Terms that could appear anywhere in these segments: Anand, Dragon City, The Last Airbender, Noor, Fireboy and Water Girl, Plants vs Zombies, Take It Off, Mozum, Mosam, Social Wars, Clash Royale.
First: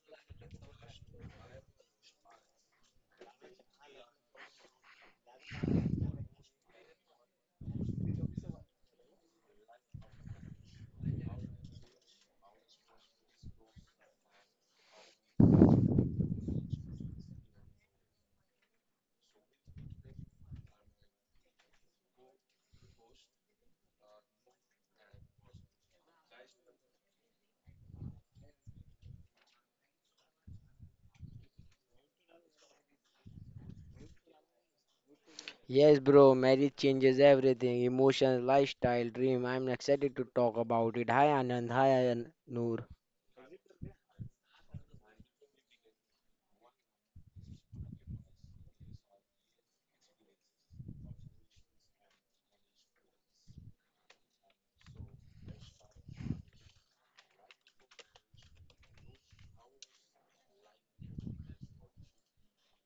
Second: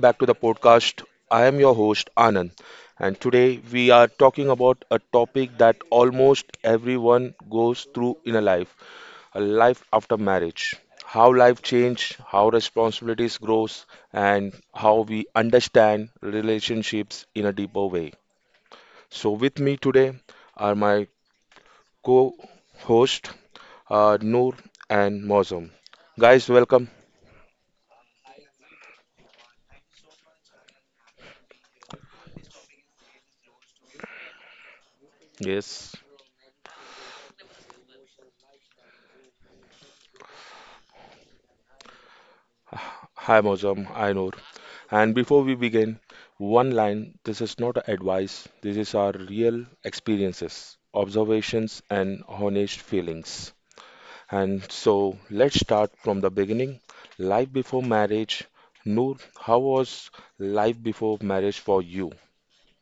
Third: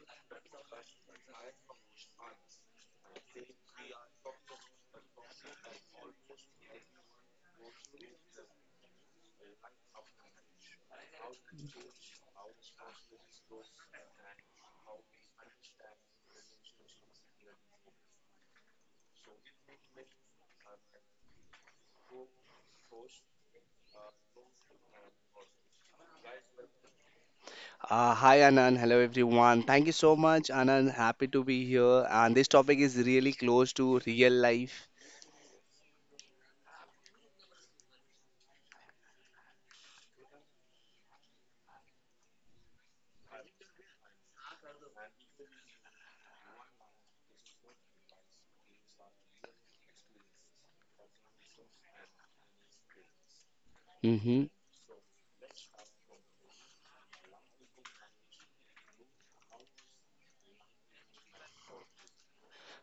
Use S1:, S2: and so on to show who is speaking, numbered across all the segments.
S1: back to the podcast. I am your host Anand, and today we are talking about a topic that almost everyone goes through in a life after marriage. How life changes, how responsibilities grows, and how we understand relationships in a deeper way. So with me today are my co-host Noor and Mozum. Guys, welcome.
S2: Hi Anand, hello everyone. Thank you so much, Anand. Happy to be here. And this topic is really close to real life.
S1: Yes.
S3: Yes, bro, marriage changes everything emotions, lifestyle, dream. I'm excited to talk about it. Hi, Anand. Hi, Noor.
S1: Hi, Mozam. I Noor. And before we begin, one line this is not advice, this is our real experiences, observations, and honest feelings.
S2: hmm
S1: And so let's start from the beginning. Life before marriage. Noor, how was life before marriage for you?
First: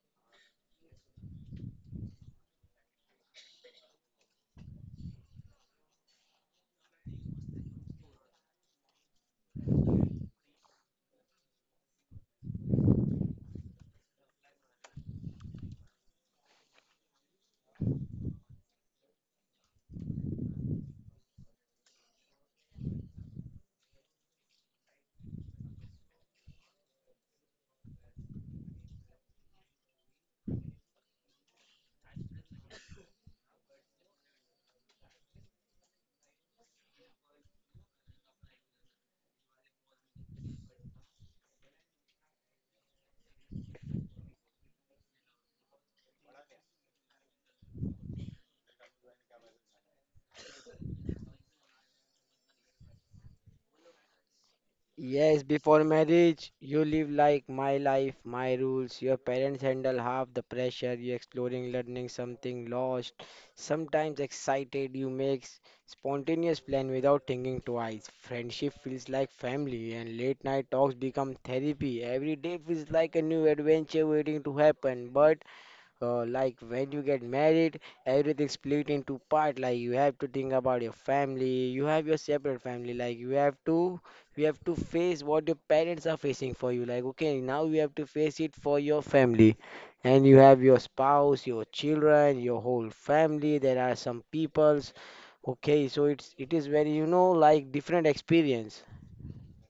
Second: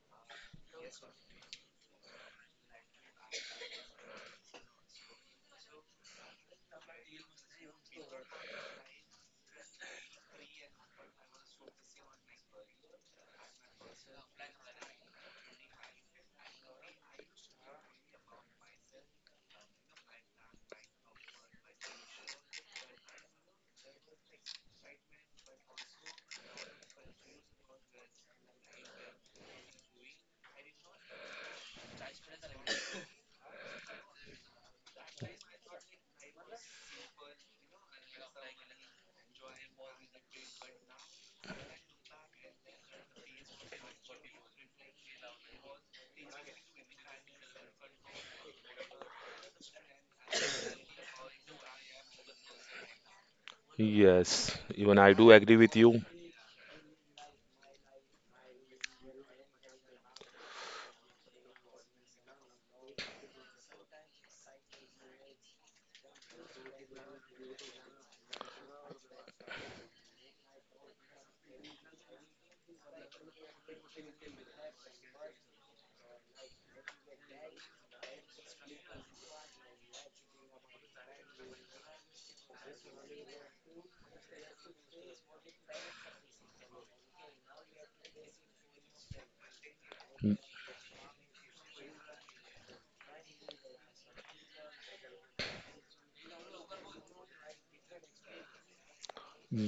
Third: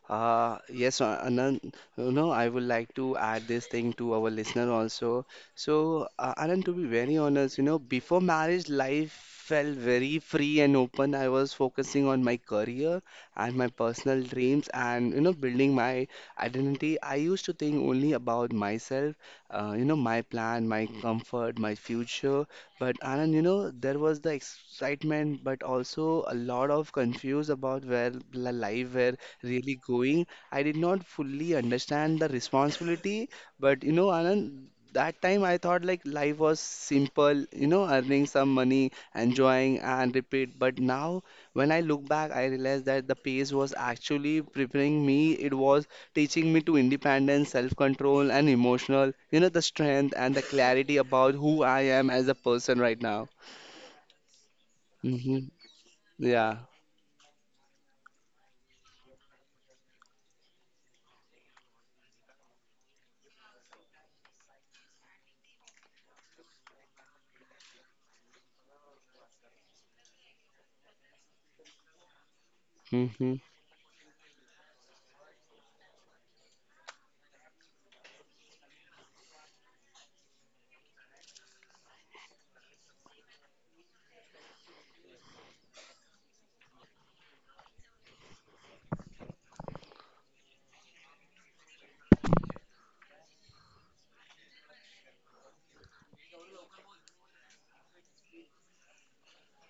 S2: Yes, Anand, you know, I would like to add this thing to our listener also. Anand, to be very honest, you know, before marriage, life felt very free and open. I was focusing on my career and my personal dreams and, you know, building my identity. I used to think only about myself, you know, my plan, my comfort, my future. But, Anand, you know, there was the excitement, but also a lot of confused about where the life where really going. I did not fully understand the responsibility, but you know, Anand, that time I thought like life was simple, you know, earning some money, enjoying and repeat. But now when I look back, I realized that the pace was actually preparing me. It was teaching me to independence, self-control, and emotional, you know, the strength and the clarity about who I am as a person right now.
S1: Yes, even I do
S2: hmm
S3: Yes,
S1: agree with
S3: before
S1: you.
S3: marriage,
S2: Yeah.
S3: you live like my life, my rules. Your parents handle half the pressure. You're exploring, learning something, lost, sometimes excited. You make spontaneous plan without thinking twice. Friendship feels like family, and late night talks become therapy. Every day feels like a
S2: hmm
S3: new adventure waiting to happen. But like when you get married, everything split into part. Like you have to think about your family. You have your separate family. Like you have to face what your parents are facing for you. Like okay, now you have to face it for your family, and you have your spouse, your children, your whole family. There are some peoples. Okay, so it is very like different experience.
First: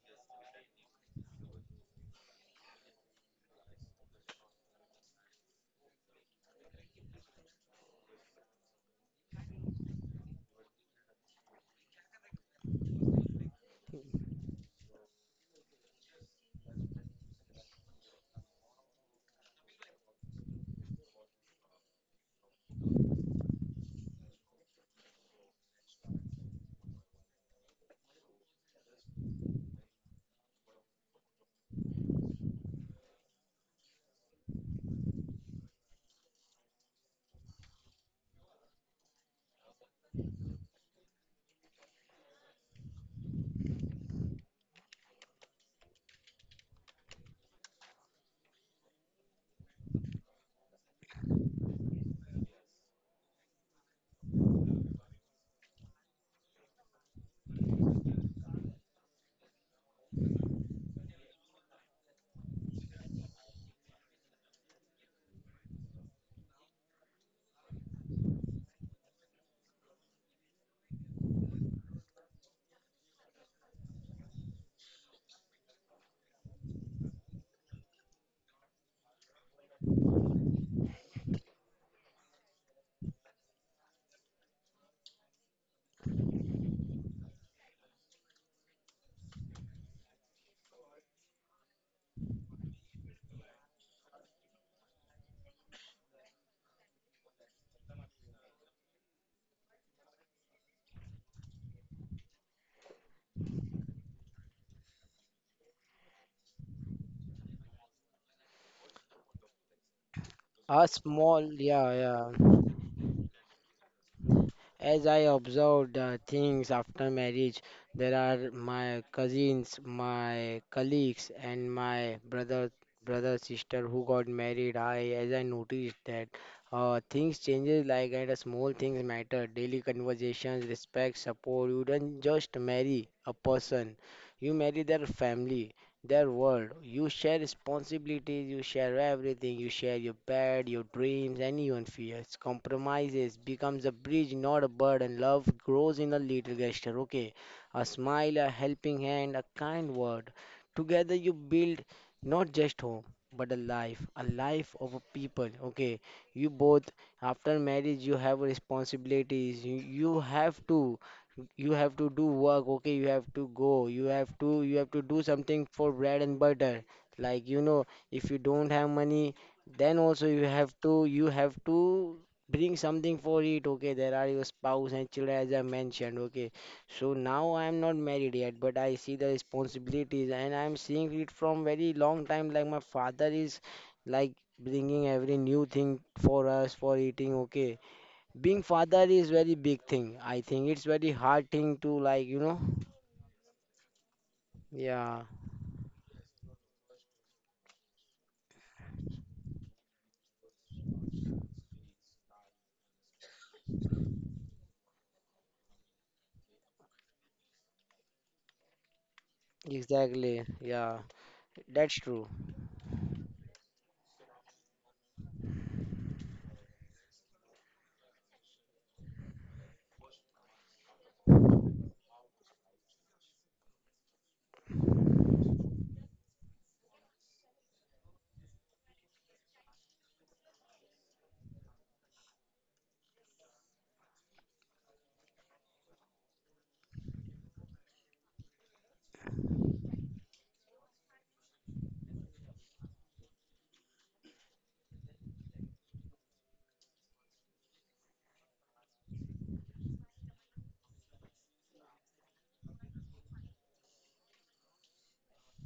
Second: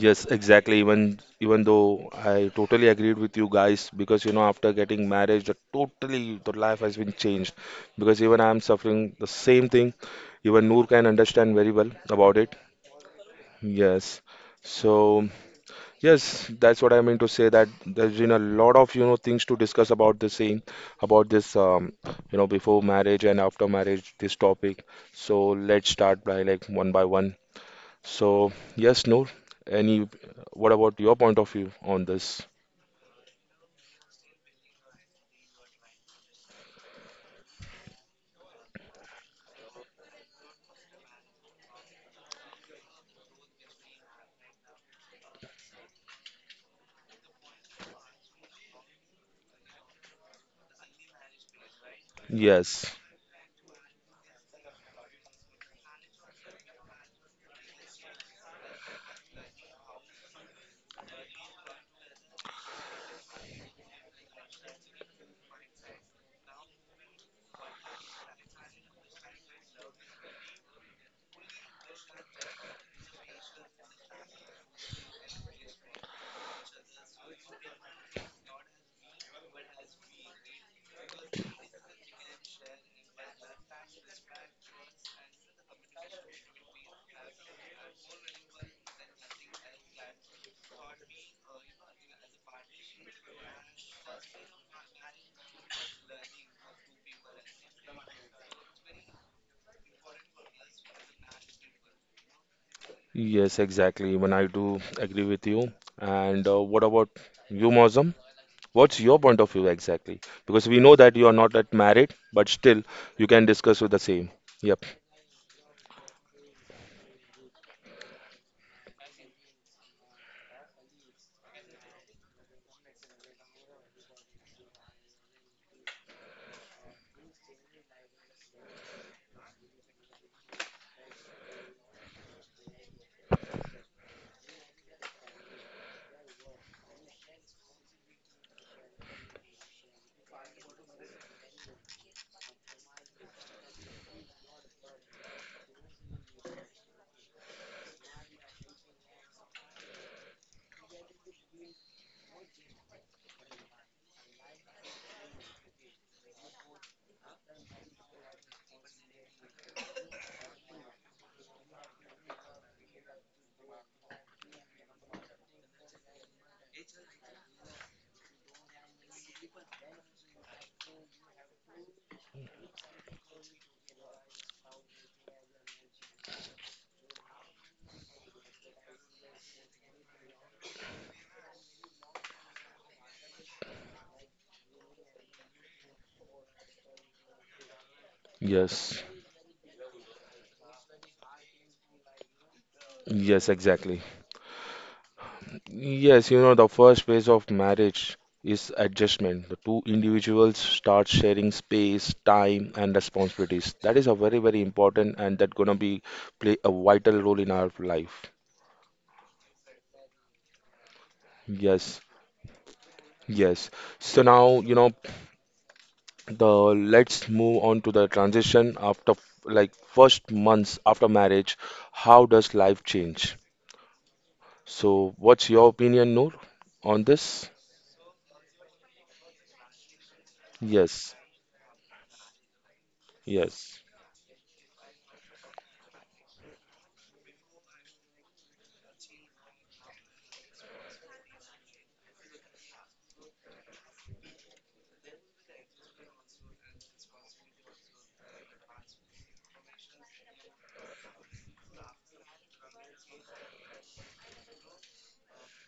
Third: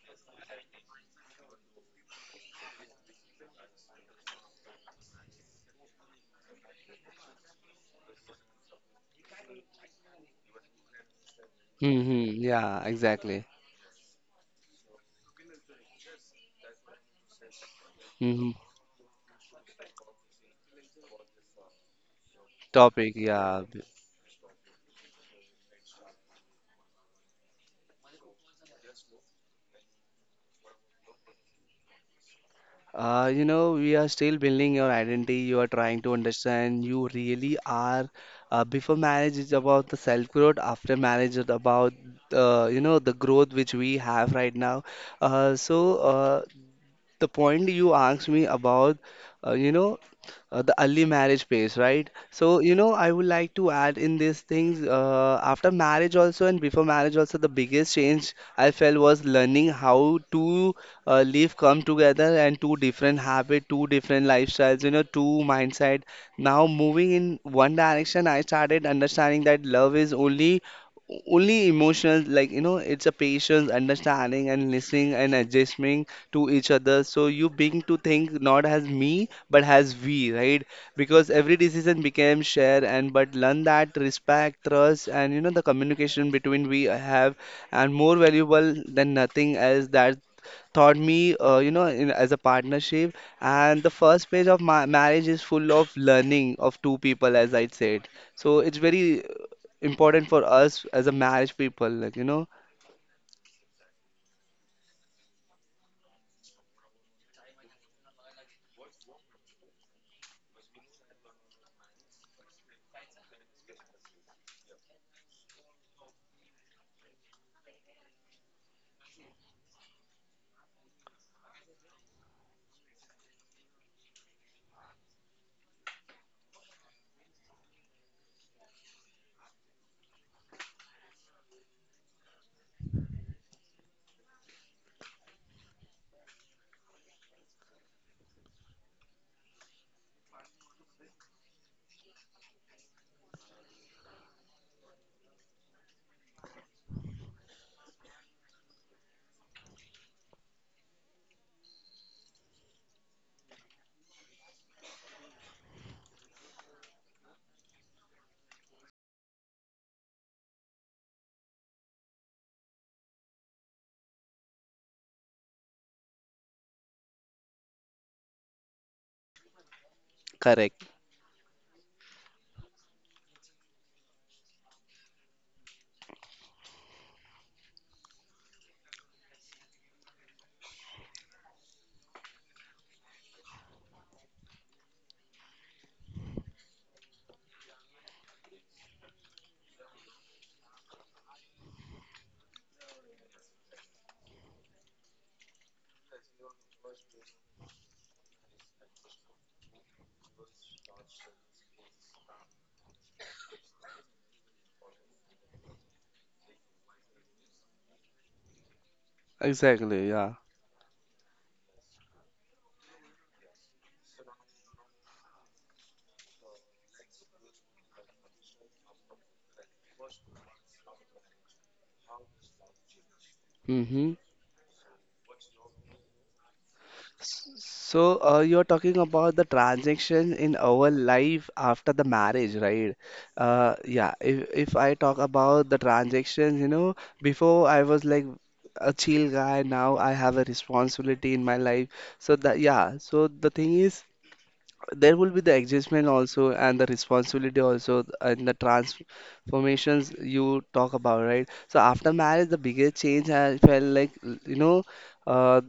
S1: Yes, exactly. Even though I totally agreed with you guys, because you know, after getting married, the totally the life has been changed. Because even I'm suffering the same thing. Even Noor can understand very well about it.
S2: Yeah, exactly.
S1: Yes. So yes, that's what I mean to say that there's been a
S2: hmm
S1: lot of you know things to discuss about the same, about this you know before
S2: Topic,
S1: marriage and
S2: yeah.
S1: after marriage this topic. So let's start by like one by one. So, yes, Noor, any what about your point of view on this?
S2: You know, we are still building your identity. You are trying to understand you really are. Before marriage is about the self growth. After marriage is about you know the growth which we have right now. Uh, so uh, the point you asked me about, you know, the early marriage phase, right? So, you
S1: Yes,
S2: know, I would like to add in these things after marriage also and before marriage also, the biggest change I felt was learning how to live come together and two different habit, two different lifestyles, you know, two mindset. Now moving in one direction, I started understanding that love is only emotions like you know it's a patience understanding and listening and adjusting to each other. So you begin to think not as me, but as we, right? Because every decision became share and but learn that respect, trust, and you know the communication between we have and more valuable than nothing else that taught me you know in, as a partnership and the first page of my marriage is full of learning of two people as I said, so it's very important for us as a marriage people like you know.
S1: yes, exactly. Even I do agree with you. And what about you, Mozam? What's your point of view exactly? Because we
S3: A
S1: know that you are
S3: small,
S1: not yet
S3: yeah,
S1: married, but
S3: yeah.
S1: still you can discuss with the same. Yep.
S3: As I observed things after marriage, there are my cousins, my colleagues, and my brother, sister who got married. As I noticed that things changes like that. Small things matter. Daily conversations, respect, support. You don't just marry a person, you marry their family, their world. You share responsibilities, you share everything, you share your bed, your dreams, and fears. Compromises becomes a bridge, not a burden. Love grows in a little gesture, okay? A smile, a helping hand, a kind word. Together you build not just home, but a life of a people, okay? You both, after marriage, you have responsibilities. You have to do work, okay? You have to go, you have to do something for bread and butter, like, if you don't have money, then also you have
S2: Correct.
S3: to you have to bring something for it, okay? There are your spouse and children, as I mentioned, okay. So now I am not married yet, but I see the responsibilities, and I am seeing it from very long time, like my father is like bringing every new thing for us for eating, okay. Being
S1: Yes.
S3: father is very big thing. I think it's very hard thing to.
S1: Yes, exactly.
S3: Yeah,
S1: Yes, you know, the first phase of marriage is adjustment. The two individuals start sharing space, time, and responsibilities. That is a very, very important and that gonna be play a vital role in our life.
S2: Exactly, yeah.
S3: exactly. Yeah, that's
S1: Yes,
S3: true.
S1: yes. So now, you know, the let's move on to the transition after like first months after marriage. How does life change?
S2: Mm-hmm.
S1: So what's your opinion, Noor, on this?
S2: You're talking about the transaction in our
S1: Yes,
S2: life after the marriage, right? Uh,
S1: yes.
S2: yeah, if, if I talk about the transactions, you know, before I was like a chill guy, now I have a responsibility in my life. So that, yeah, so the thing is, there will be the adjustment also and the responsibility also and the transformations you talk about, right? So after marriage, the biggest change I felt like, you know, uh,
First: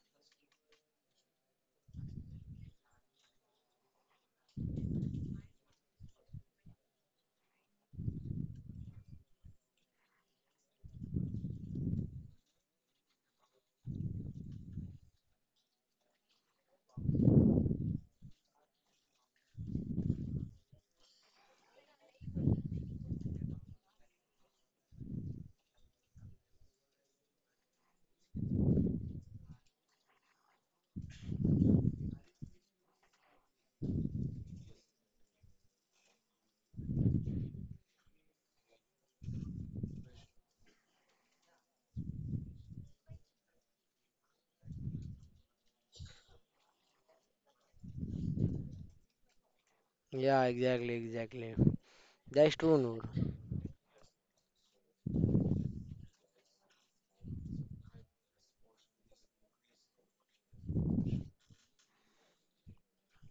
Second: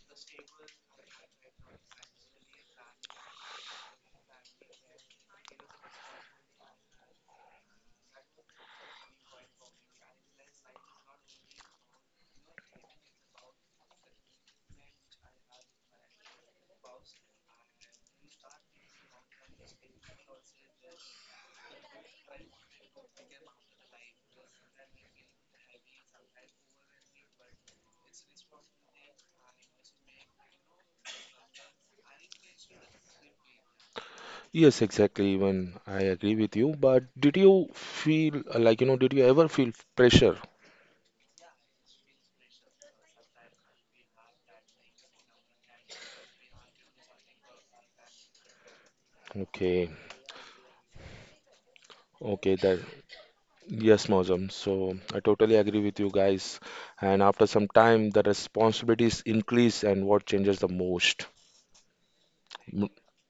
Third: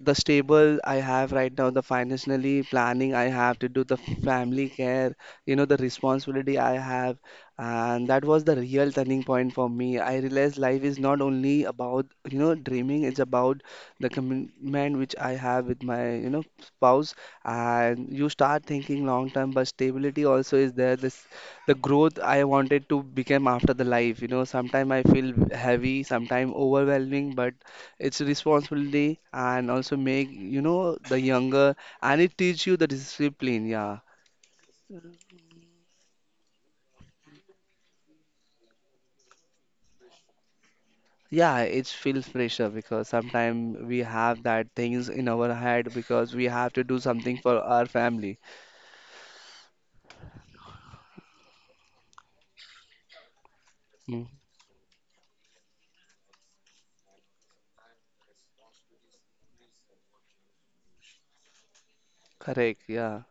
S2: the stable I have right now, the financially planning I have to do, the family care, you know, the responsibility I have. And that was the real turning point for me. I realized life is not only about, you know, dreaming, it's about the commitment which I have with my, you know, spouse. And you start thinking long term, but stability also is there. This, the growth I wanted to become after the life, you know, sometimes I feel heavy, sometimes overwhelming, but it's a responsibility and also make, you know, the younger and it teach you the discipline, yeah.
S1: Yes, exactly, even I agree with you. But did you feel like, you know, did you ever feel pressure?
S2: Yeah, it feels pressure because sometimes we have that things in our head because we have to do something for our family.
S1: Okay,
S3: Yeah, exactly, exactly.
S1: okay,
S3: That's true.
S1: that, yes,
S2: Mm,
S1: Mozam. So I totally agree with you guys. And after some time, the responsibilities increase, and what changes the most?
S2: correct,
S1: M-
S2: yeah.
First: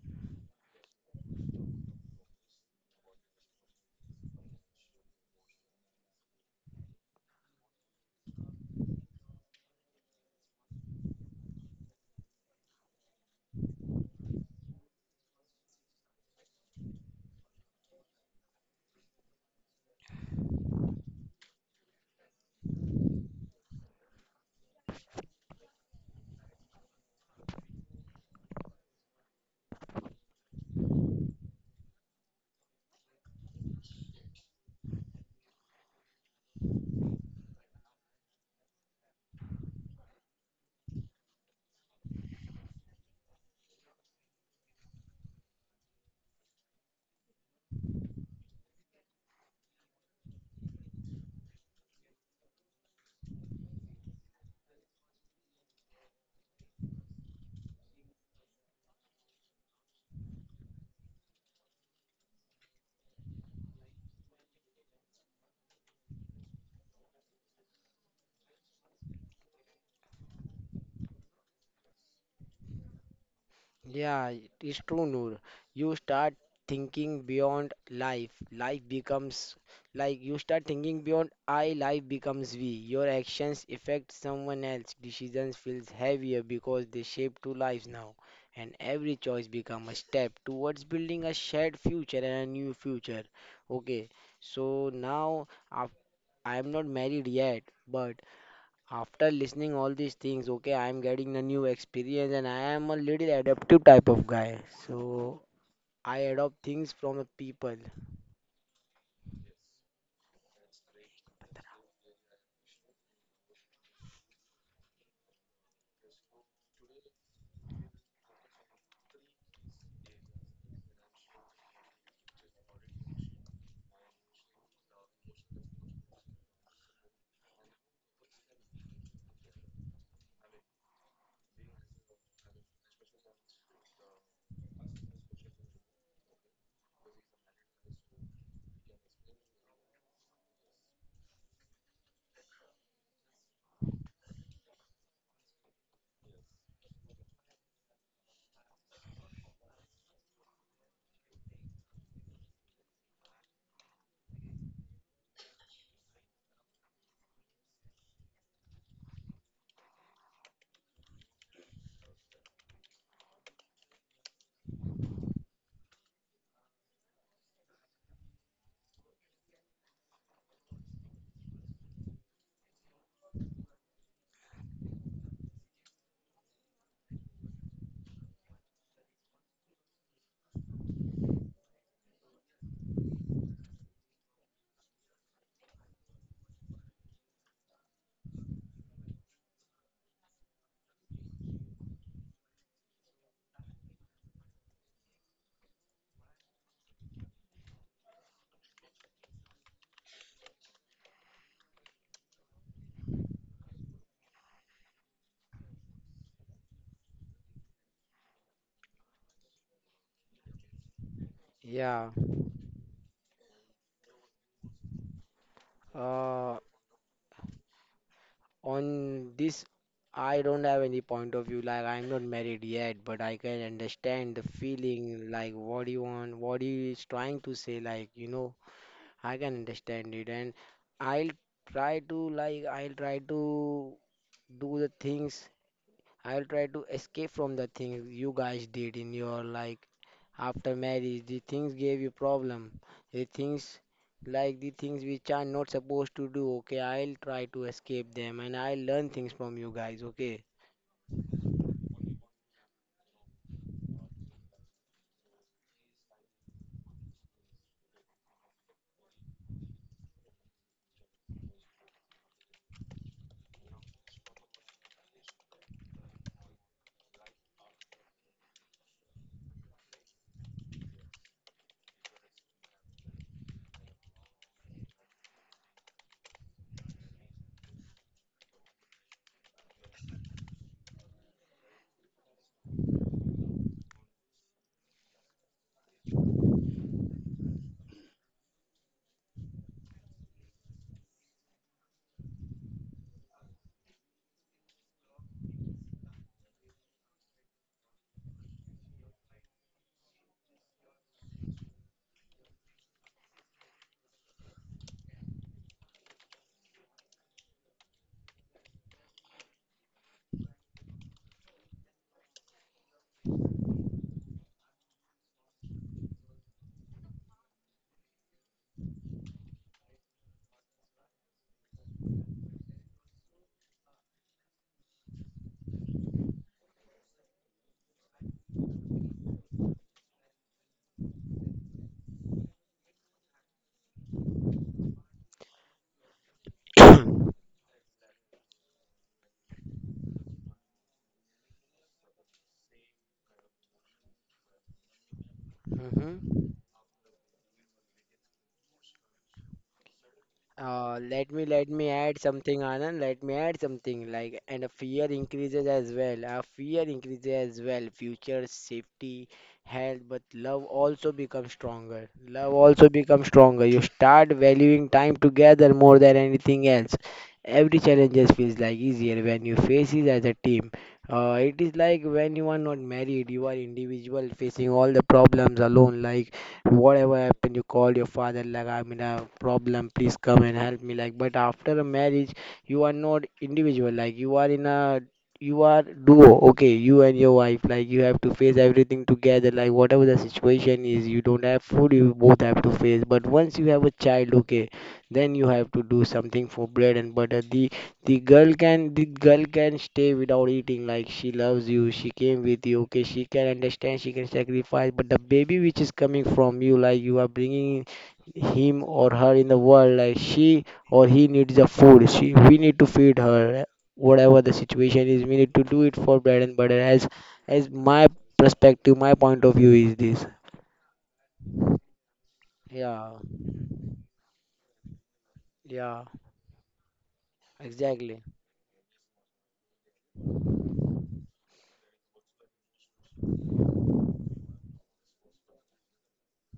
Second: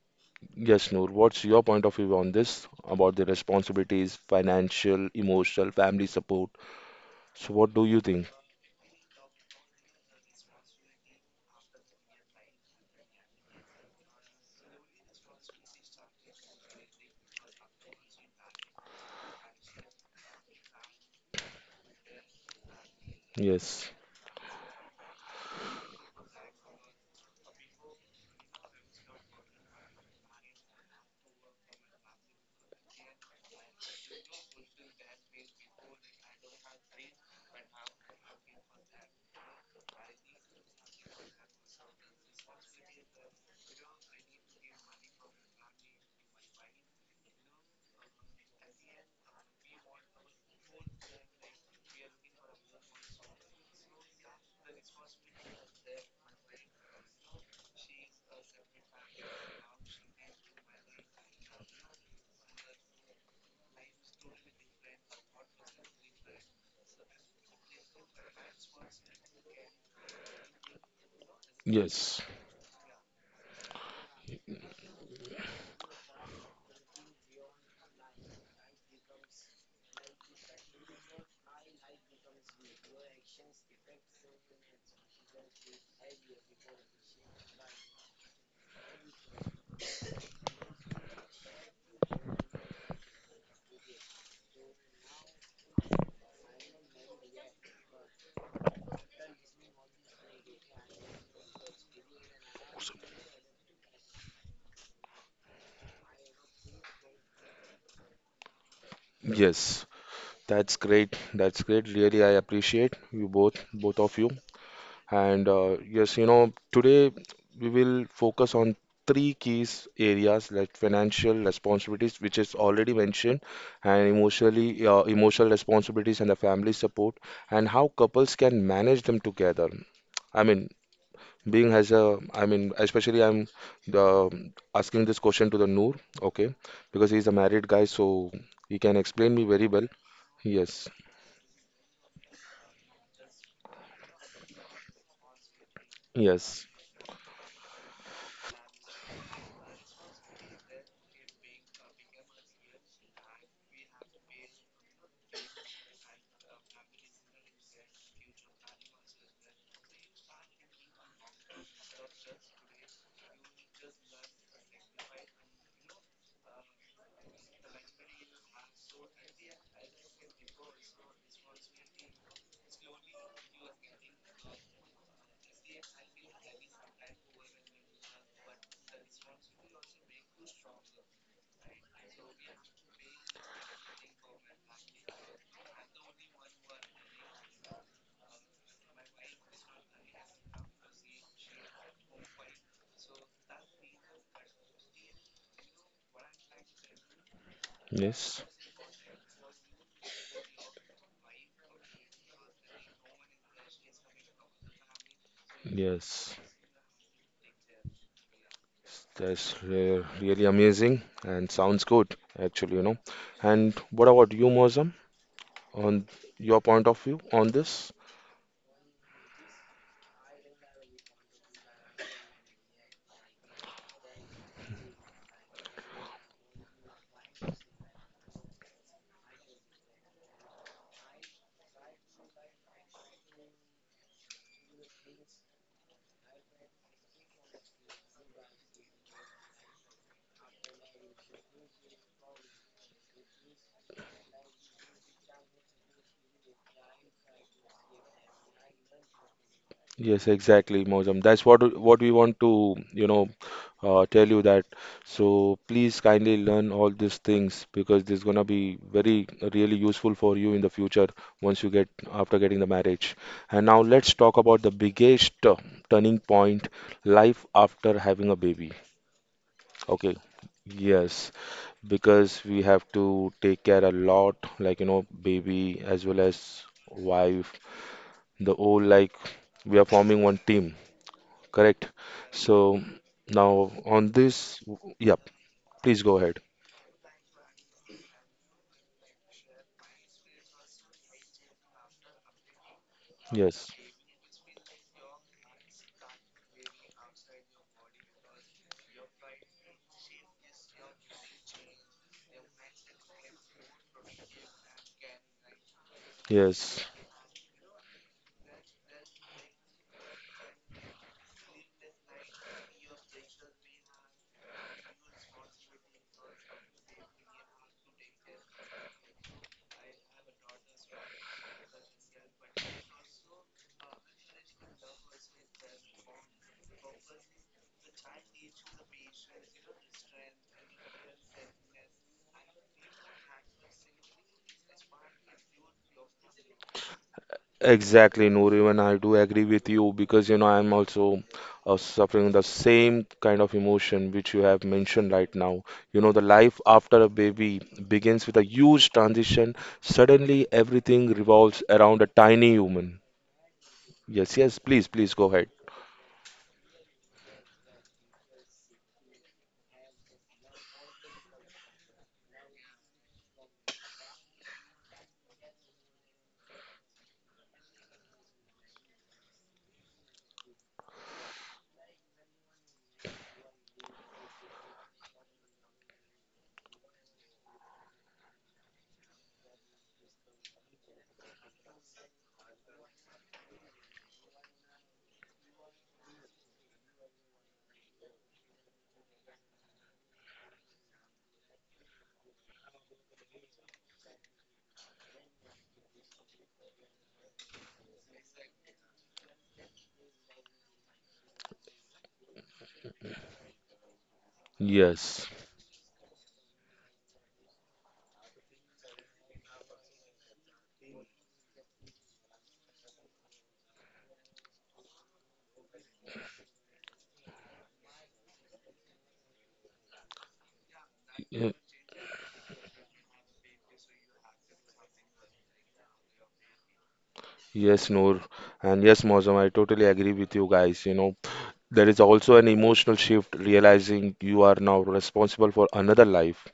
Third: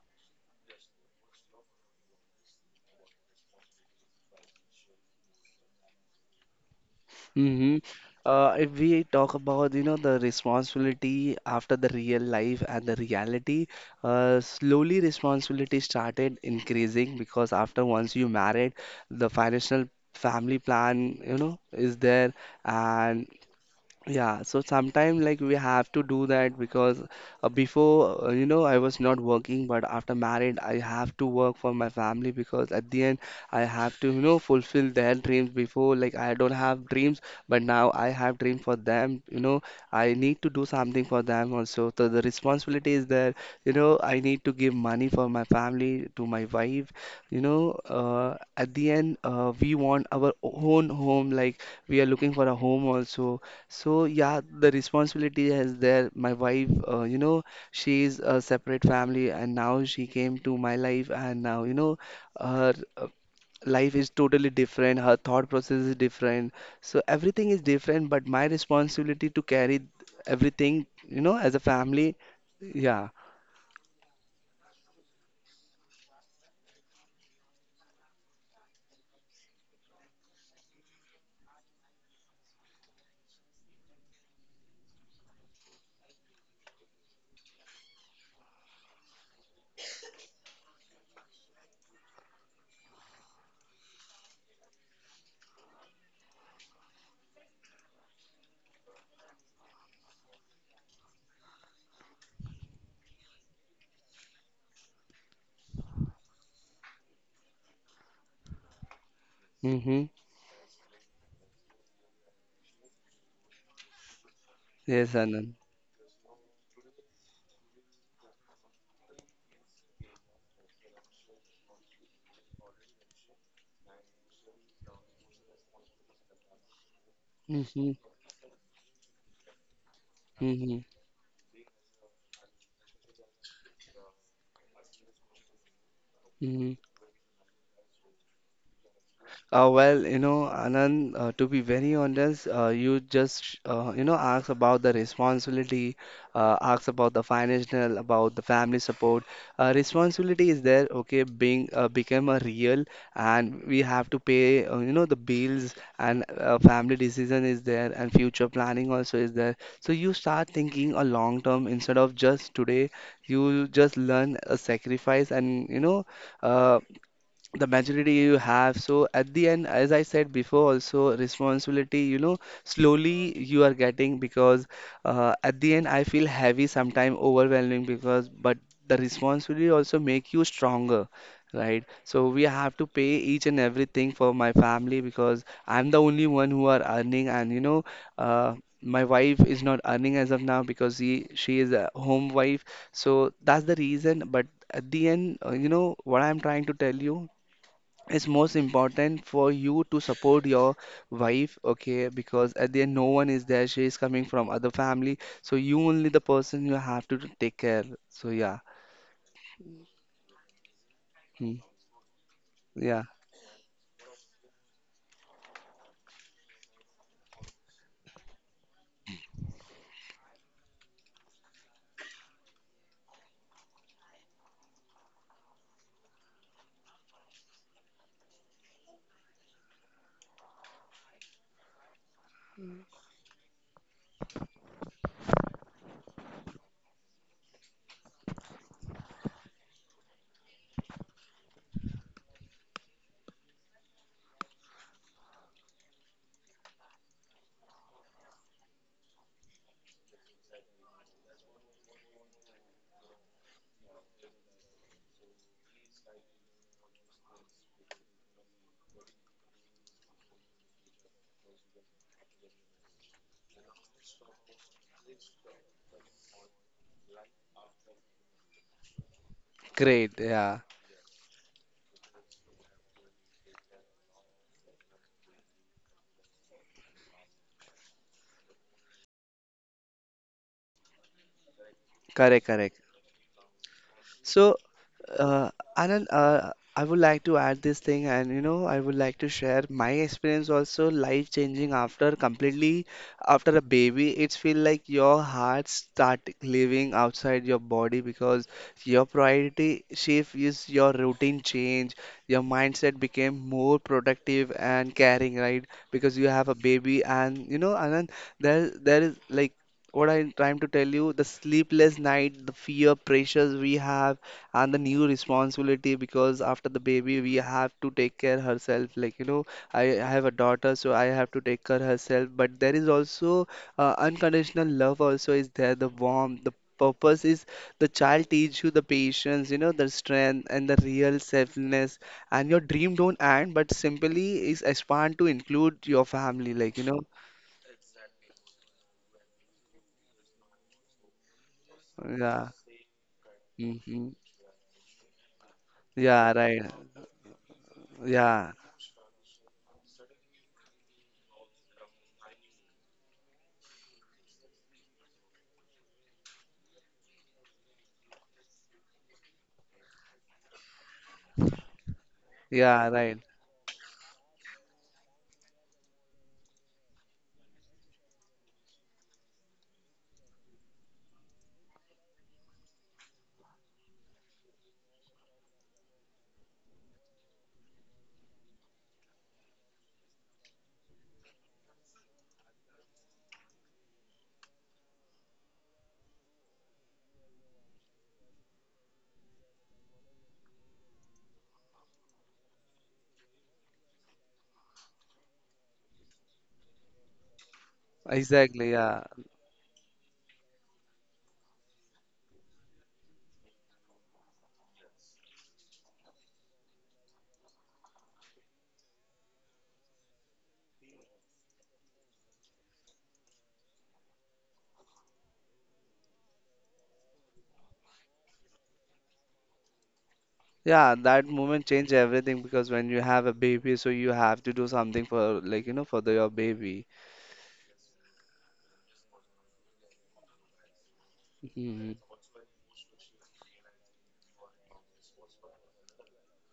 S1: Yes, Noor, what's your point of view on this about the responsibilities, financial, emotional, family support? So what
S2: hmm
S1: do you think?
S2: If we talk about, you know, the responsibility after the real life and the reality, slowly responsibility started increasing because after once you married, the financial family plan, you know, is there, and
S1: Yes,
S2: yeah, so sometimes like we have to do that because before you know I was not working, but after married I have to work for my family because at the end I have to you know fulfill their dreams. Before like I don't have dreams, but now I have dream for them. You know I need to do something for them also. So the responsibility is there. You know I need to give money for my family to my wife. You know at the end we want our own home. Like we are looking for a home also, so yeah, the responsibility is there. My wife, you know, she's a separate family, and now she came to my life, and now you know, her life is totally different. Her thought process is different. So everything is different, but my responsibility to carry everything, you know, as a family.
S1: yes,
S2: Yeah.
S3: Yeah, it's true, Noor. You start thinking beyond life. Life becomes, like, you start thinking beyond I, life becomes we. Your actions affect someone else. Decisions feels heavier because they shape two lives now. And every choice become a step towards building a shared future and a new future. Okay, so now I am not married yet, but after listening all these things, okay, I am getting a new experience, and I am a little adaptive type of guy. So I adopt things from the people.
S1: yes.
S2: Mm-hmm.
S1: That's great. That's great. Really, I appreciate you both, both of you.
S2: Yes,
S1: And
S2: Anand.
S1: yes, you know, today we will focus on three keys areas like financial responsibilities, which is already mentioned, and emotionally, emotional responsibilities and the family support, and how
S2: Mm-hmm.
S1: couples can manage them together. I mean,
S2: Mm-hmm.
S1: being as a, I mean, especially I'm the, asking this question to the Noor, okay,
S2: Mm-hmm.
S1: because he's a married guy, so he can explain me very well.
S2: Well, you know,
S1: Yes.
S2: Anand, to be very honest, you just, you know, asked about the responsibility,
S1: Yes,
S2: asked about the financial, about the family support. Responsibility is there, okay, being become a real, and we have to pay, you know, the bills and family decision is there, and future planning also is there. So you start thinking a long term instead of just today. You just learn a sacrifice, and you know, uh, the majority you have so at the end as I said before also responsibility you know slowly you are getting because at the end I feel heavy sometimes overwhelming because but the responsibility also make you stronger, right? So we have to pay each and everything for my family because I'm the only one who are earning and you know uh, my wife is not earning as of now because she is a home wife, so that's the reason, but at the end you know what I'm trying to tell you, it's
S1: yes,
S2: most important for you to support your wife, okay, because at the end no one is there, she is coming from other family so you only the
S1: yes.
S2: person you have to take care. So yeah.
S1: That's re really amazing and
S2: Hmm.
S1: sounds
S3: Yeah.
S1: good, actually, you know.
S2: Yeah.
S1: And what about you, Mozam, on
S3: Uh,
S1: your point of view on this?
S3: on this, I don't have any point of view. Like, I'm not married yet, but I can understand the feeling. Like, what do you want, what he is trying to say. Like, I can understand it, and I'll I'll try to do the things. I'll try to escape from the things you guys did in your, like, after marriage. The things gave you problem. The things the things which are not supposed to do. Okay, I'll try to escape them, and I'll learn things from you guys.
S1: Yes,
S3: Okay.
S1: exactly, Mojam. That's what we want to, you know, tell you that. So please kindly learn all these things because this is gonna be very really useful for you in the future once you get after getting the marriage. And now let's talk about the biggest turning point, life after having a baby. Okay.
S2: Great, yeah.
S1: Yes, because we have to take care a lot, like you know, baby as well as wife. The whole like we are forming one team. Correct.
S2: Correct, correct.
S1: So now on
S2: So,
S1: this, yep,
S2: uh,
S1: please
S2: Anand,
S1: go ahead.
S2: I would like to add this thing, and you know, I would like to share my experience also life changing after completely after a
S1: Yes,
S2: baby. It's feel like your heart start living outside your body because your priority shift is your routine change. Your mindset became more productive and caring, right? Because you have a
S1: yes,
S2: baby, and you know, Anand, there is like what I'm trying to tell you, the sleepless night, the fear pressures we have, and the new responsibility because after the baby we have to take care herself. Like you know, I have a daughter, so I have to take care herself. But there is also unconditional love. Also is there the warmth, the purpose is the child teach you the patience, you know, the strength and the real selfness. And your dream don't end, but simply is expand to include your family. Like you know,
S1: exactly, Noor. Even I do agree with you because you know I'm also suffering the
S2: yeah.
S1: same kind of
S2: hmm
S1: emotion which you have mentioned right now. You know, the
S2: yeah,
S3: Mm-hmm.
S1: life
S2: right.
S1: after a baby begins with a
S2: Yeah,
S1: huge transition. Suddenly,
S3: Uh,
S1: everything
S3: let me
S1: revolves
S3: let me
S1: around a
S3: add
S1: tiny
S3: something, Anand.
S1: human.
S3: Let me add something,
S1: Yes,
S3: like,
S1: yes,
S3: and a
S1: please,
S3: fear
S1: please go ahead.
S3: increases as well. Our fear increases as well. Future safety, health, but love also becomes stronger. Love also
S2: yeah, right.
S3: becomes stronger. You start valuing time together more than anything else. Every challenge just feels like easier when you face it as a team. It is like when you are not married, you are individual facing all the problems alone. Like, whatever happened, you call your father, like, I'm in a problem, please come and help me, like, but after a marriage, you are not individual, like, you are duo, okay, you and your wife, like, you have to face everything together, like, whatever the situation is, you don't have food, you both have to face. But once you have a child, okay, then you have to do something for bread and butter. the the girl
S2: Exactly,
S3: can the
S2: yeah.
S3: girl can stay without eating. Like, she loves you, she came with you. Okay, she can understand, she can sacrifice. But the
S1: Yes,
S3: baby which is coming from you, like, you are bringing him or her in the world, like, she or he needs the food. She we need to feed her. Whatever the situation is, we need to do it for bread and butter. As my perspective, my point of view is this.
S2: Yeah, that
S1: y-
S2: moment changed everything because when you
S3: Yeah,
S2: have a baby, so you have to do something for like, you know,
S3: yeah,
S2: for the, your baby.
S1: yes,
S3: exactly.
S1: Noor, and yes, Mozam, I totally agree with you guys. You know, there
S2: Mhm.
S1: is also an emotional shift realizing you are now responsible for another life.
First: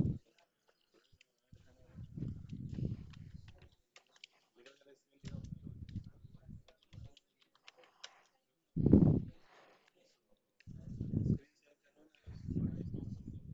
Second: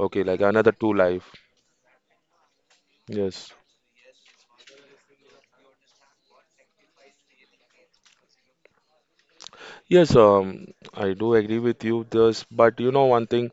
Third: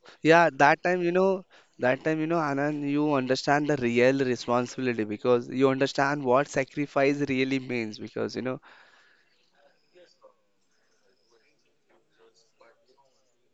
S1: Okay, like
S2: Yeah,
S1: another
S2: that
S1: two
S2: time, you
S1: life.
S2: know, that time, you know, Anand, you
S1: Yes.
S2: understand the real responsibility because you understand what sacrifice really means because, you know,
S1: Yes, I do agree with you this, but you know one thing,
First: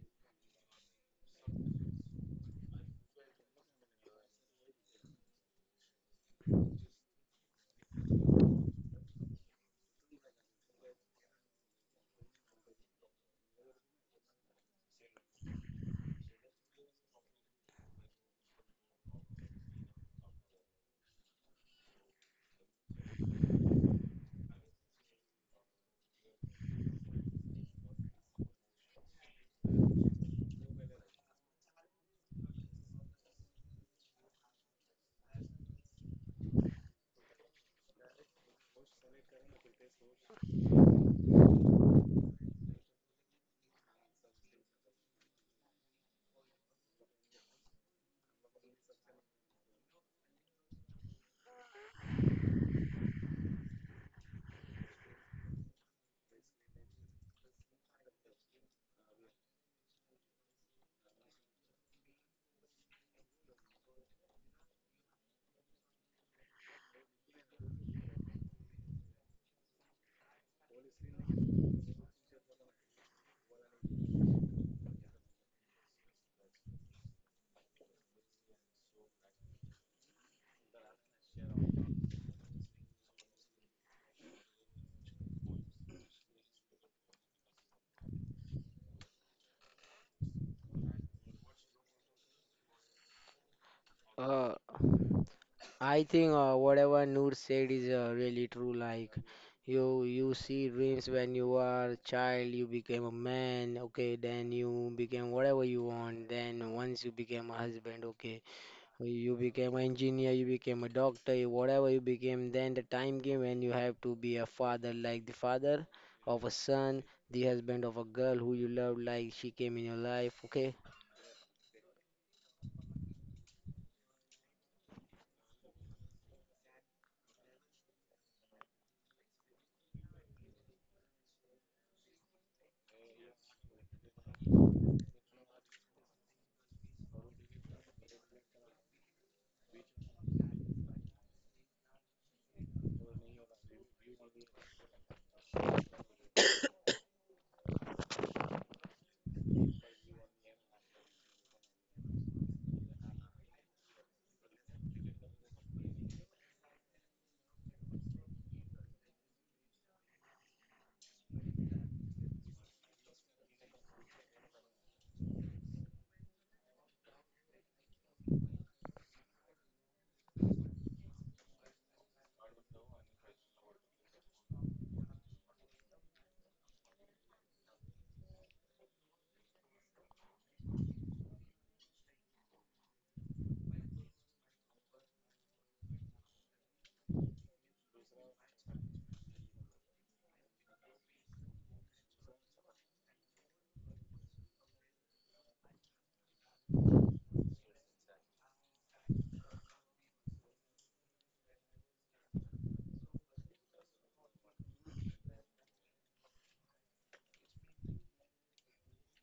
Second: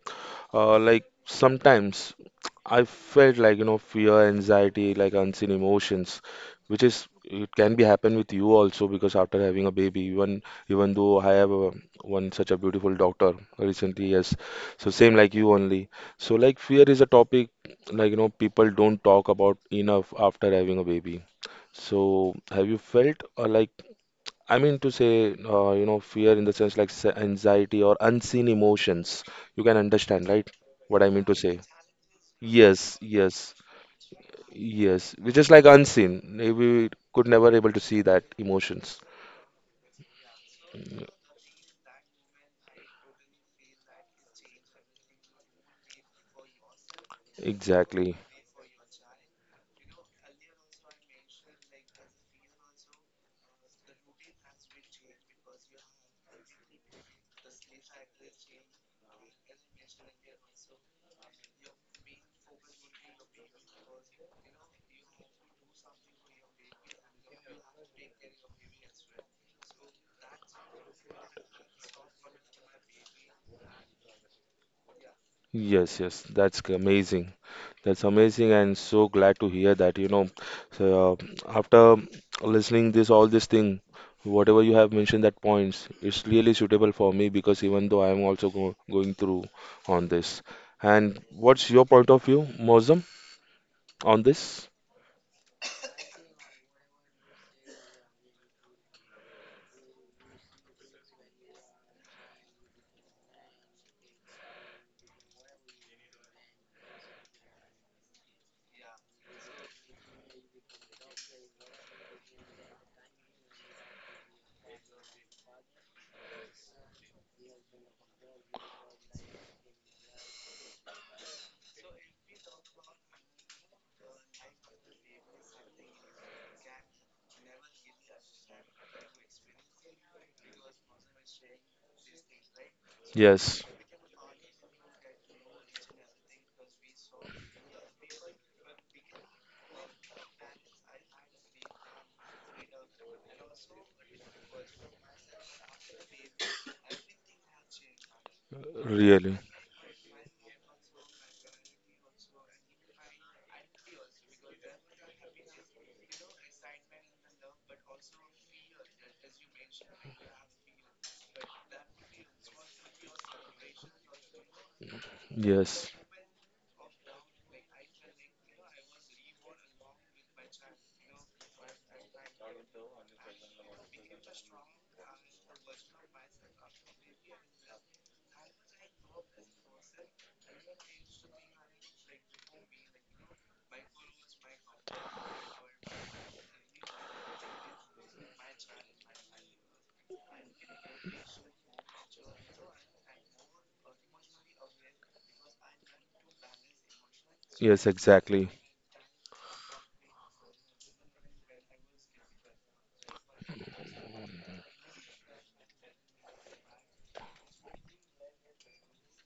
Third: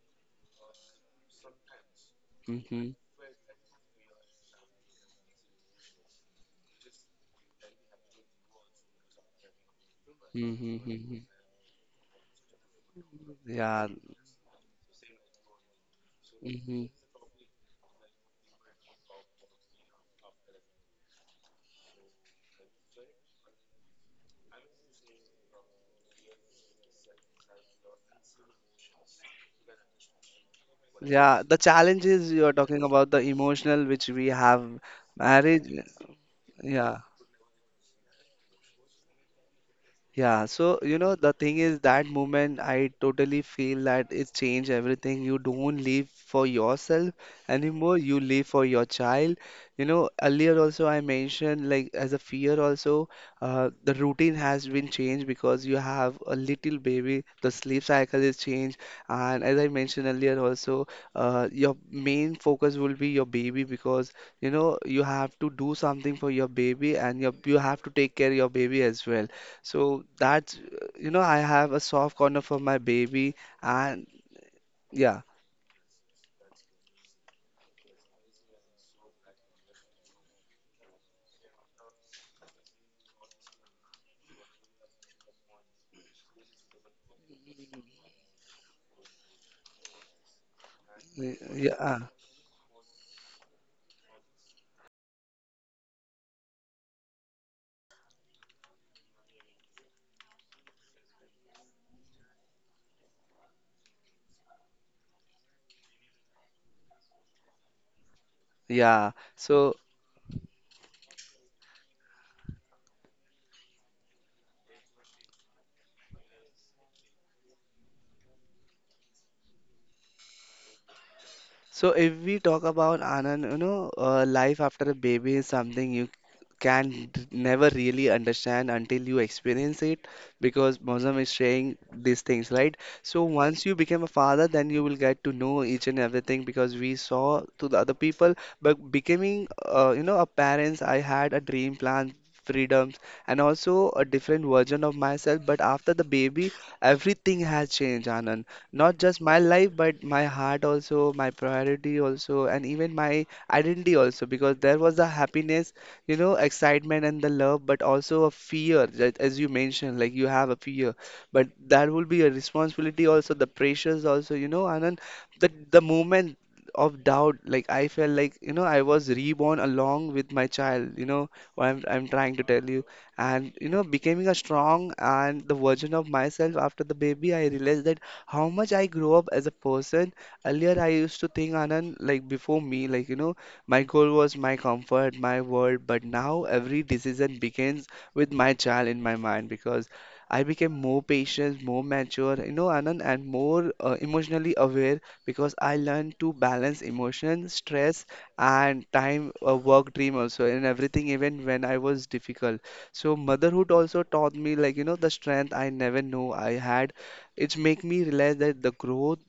S1: like sometimes
S2: hmm
S1: I
S2: hmm
S1: felt like you know fear, anxiety, like unseen emotions, which is it can be happen with you also because after having a baby, even though
S2: hmm
S1: I have a, one such a beautiful daughter
S2: yeah.
S1: recently, yes, so same like you only. So like fear
S2: hmm
S1: is a topic like you know people don't talk about enough after having a baby. So have you felt like I mean to say, you know, fear in the sense like anxiety or unseen emotions. You can understand, right? What I mean to
S2: Yeah, the
S1: say.
S2: challenges you are talking
S1: Yes,
S2: about, the
S1: yes,
S2: emotional which we have,
S1: yes. It's just like
S2: marriage,
S1: unseen. We
S2: yeah.
S1: could never able to see that emotions.
S2: Yeah, so you know the thing is that moment I totally feel that it changed everything. You don't live for yourself anymore,
S1: Exactly.
S2: you live for your child. You know, earlier also I mentioned like as a fear also, the routine has been changed because you have a little baby, the sleep cycle is changed, and as I mentioned earlier also, your main focus will be your baby because you know you have to do something for your baby and your, you have to take care of your baby as well. So that's, you know, I have a soft corner for my baby and yeah,
S1: Yes, yes, that's amazing. That's amazing, and so glad to hear that. You know, so, after listening this all this thing, whatever you have mentioned that points, it's really suitable for me because even though I am also go going through on this. And
S2: y-
S1: what's your
S2: yeah,
S1: point of view, Mozam, on
S3: Uh,
S1: this?
S3: I think whatever Noor said is really true. Like, you see dreams when you are a child, you became a man. Okay, then you became whatever you want. Then once you became a husband, okay,
S2: yeah.
S3: you
S2: So,
S3: became an engineer, you became a doctor, whatever you became. Then the time came when you have to be a father, like the father of a son, the husband of a girl who you love, like she came in your life. Okay,
S2: so if we talk about Anand, you know, life after a baby is something you can never really understand until you experience it because Mosam is saying these things, right? So
S1: Yes,
S2: once you become a father, then you will get to know each and everything because we saw to the other people. But becoming, you know, a parent, I had a dream plan. Freedoms and also a different version of myself, but after the baby, everything has changed, Anand. Not just my
S1: really.
S2: life, but my heart also, my priority also, and even my identity also, because there was the happiness, you know, excitement and the love, but also a fear. That, as you mentioned, like you have a fear, but that will be a responsibility also, the pressures also, you know, Anand, the
S1: Yes,
S2: moment of doubt. Like I felt like, you know, I was reborn along with my child. You know what I'm trying to tell you? And you know, becoming a strong and the version of myself after the baby, I realized that how much I grow up as a person. Earlier, I used to think, Anand, like before me, like, you know, my goal was my comfort, my world, but now every decision begins with my child in my mind, because I became more patient, more mature, you know, Anand, and more emotionally aware, because I learned to balance emotion,
S1: yes,
S2: stress,
S1: exactly.
S2: and time, work, dream also, and everything, even when I was difficult. So motherhood also taught me, like, you know, the strength I never knew I had. It's make me realize that the growth,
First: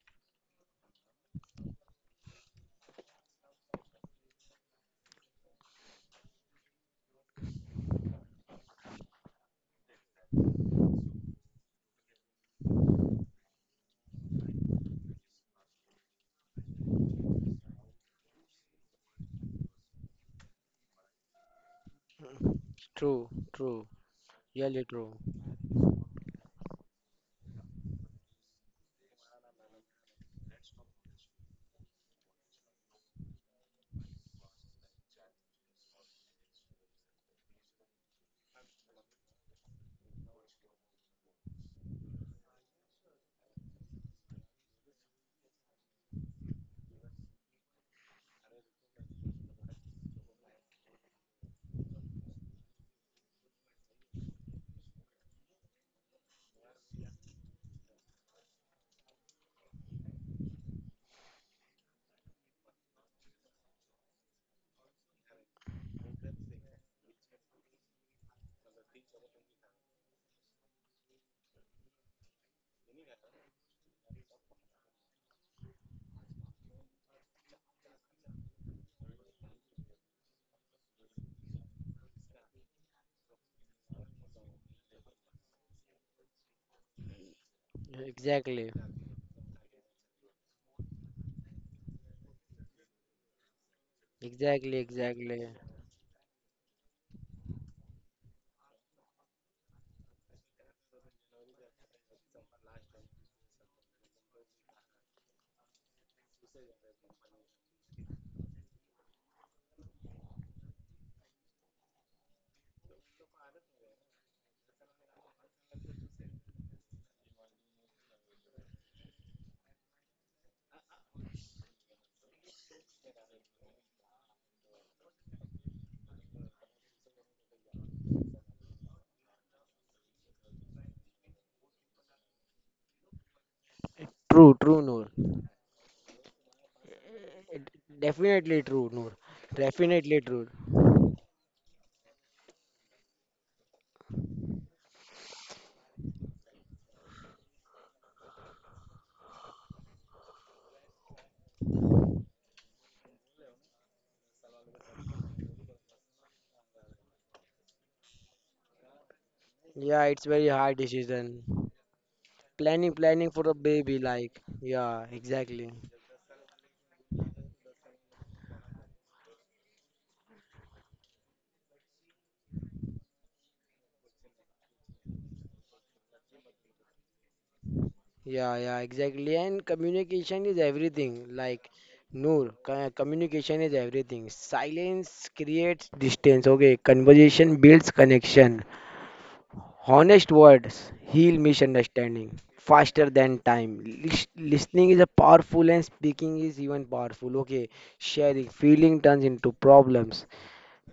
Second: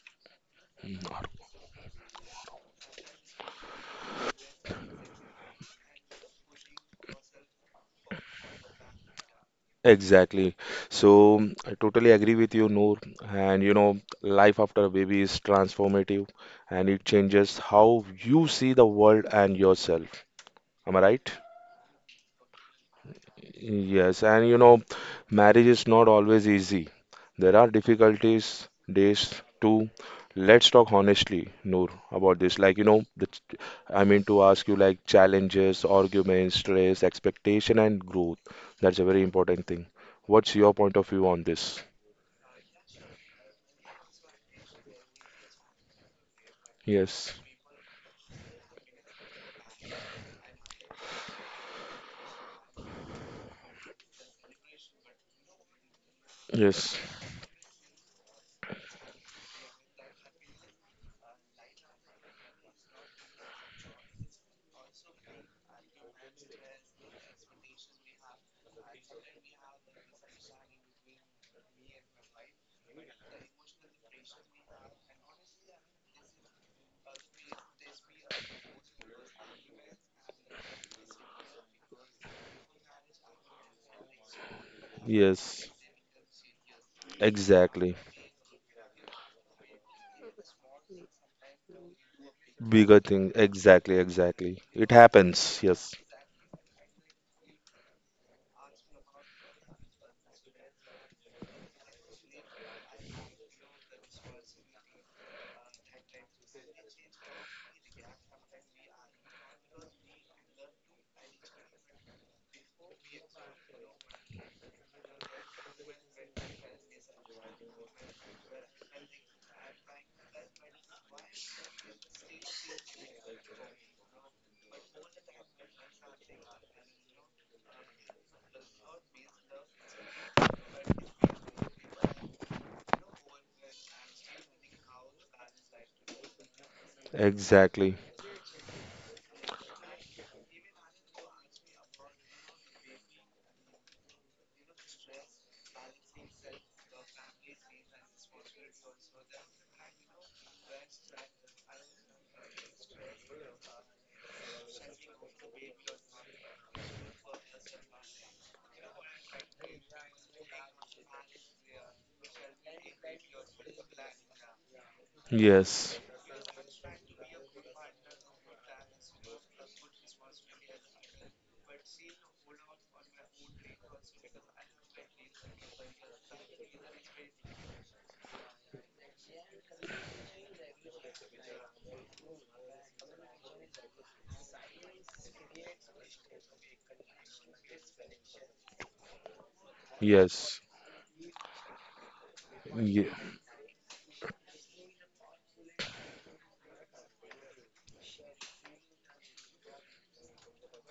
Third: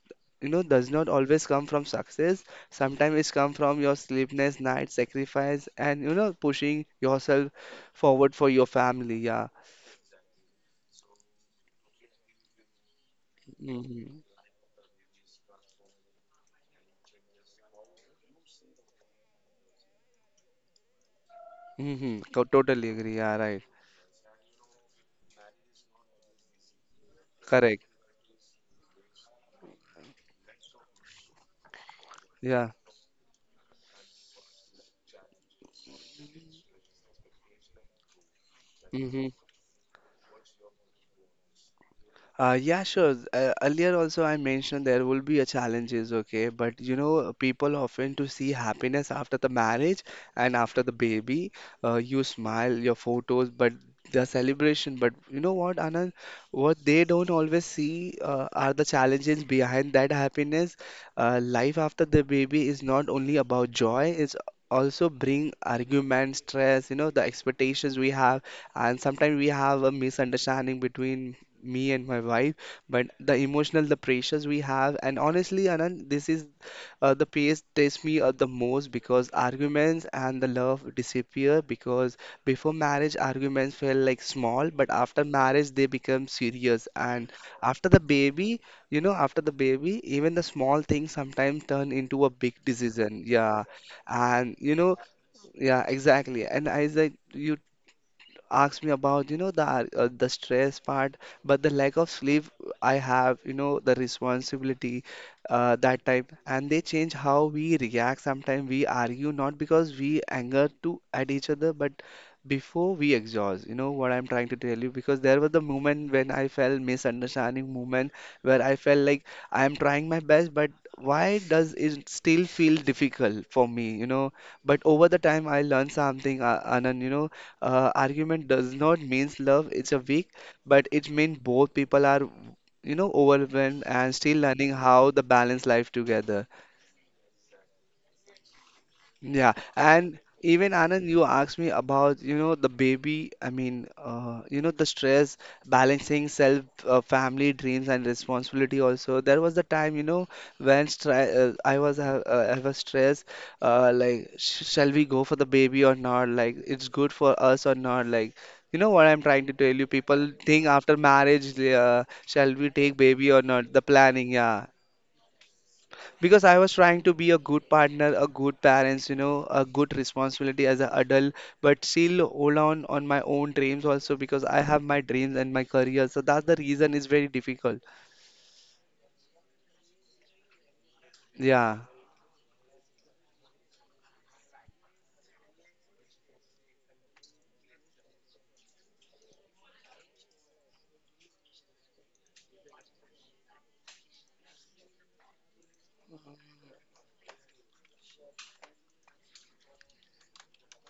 S2: you know, does not always come from success. Sometimes it's come from your sleepless night sacrifice and, you know, pushing yourself forward for your family. Yeah.
S1: Exactly. So mm, I totally agree with you, Noor. And you know,
S2: Mm-hmm.
S1: life after a baby is transformative and it changes how you see the world and yourself. Am I right?
S2: Mm-hmm, totally agree.
S3: true,
S2: Yeah, right.
S3: true,
S1: Yes. And you know,
S3: really true.
S1: marriage is not always easy. There are
S2: Correct.
S1: difficulties, days too. Let's talk honestly, Noor, about this.
S2: Yeah.
S1: Like, you know, I mean to ask you like challenges, arguments, stress, expectation, and growth. That's a very
S2: Mm-hmm.
S1: important thing. What's your point of view on this?
S2: Yeah, sure. Earlier also I mentioned there will be a challenges, okay? But you
S1: Yes.
S2: know, people often to see happiness after the marriage and after the baby. You smile, your photos, but the celebration. But you know what, Anand? What
S1: Yes.
S2: they don't always see are the challenges behind that happiness. Life after the baby is not only about joy. It's also bring argument, stress, you know, the expectations we have, and sometimes we have a misunderstanding between me and my wife. But the emotional, the pressures we have, and honestly, Anand, this is the pace tests me the most, because arguments and the love disappear. Because before marriage, arguments felt like small, but after
S1: Yes.
S2: marriage, they become serious. And after
S1: Exactly.
S2: the baby,
S3: Exactly,
S2: you know, after the baby, even the small things sometimes turn into a big
S1: Bigger
S2: decision.
S1: thing.
S2: Yeah,
S1: Exactly.
S2: and
S1: Exactly.
S3: exactly,
S2: you
S1: It
S2: know,
S3: exactly.
S1: happens.
S2: yeah,
S1: Yes.
S2: exactly. And I like you asked me about, you know, the the stress part, but the lack of sleep I have, you know, the responsibility that time, and they change how we react. Sometimes we argue not because we anger to at each other, but before we exhaust. You know what I'm trying to tell you? Because there was the moment when I felt misunderstanding moment where I felt like I am trying my best, but why does it still feel difficult for me? You know, but over the time I learned something, Anand, you know, argument does not means love it's a weak, but it means both people are, you know, overwhelmed and still
S3: True,
S2: learning
S3: true, Noor.
S2: how the balance life together.
S3: It-
S1: Exactly.
S3: Definitely true, Noor.
S2: Yeah,
S3: Definitely
S2: and
S3: true.
S2: even Anand, you asked me about, you know, the baby, I mean, you know, the stress, balancing self, family, dreams, and responsibility also. There was the time, you know, when stre I was stressed, like, sh shall we go for the baby or not? Like, it's good for us or not? Like, you know what I'm trying to tell you?
S3: Yeah, it's
S2: People
S3: very
S2: think
S3: hard
S2: after
S3: decision.
S2: marriage, they, shall we
S3: Planning,
S2: take
S3: planning
S2: baby or
S3: for a
S2: not? The
S3: baby,
S2: planning,
S3: like,
S2: yeah.
S3: yeah, exactly.
S1: Yes.
S2: Because I was trying to be a good partner, a good parents, you know, a good responsibility as an adult, but still hold on my own dreams also, because I have my dreams and my career. So that's the reason it's very difficult.
S3: Yeah, yeah, exactly. And communication is everything. Like,
S2: Yeah.
S3: Noor, communication is everything. Silence creates distance. Okay, conversation builds connection. Honest
S1: Yes.
S3: words heal misunderstanding faster
S1: Ye-
S3: than time. Listening is a powerful and speaking is even powerful. Okay, sharing feeling turns into problems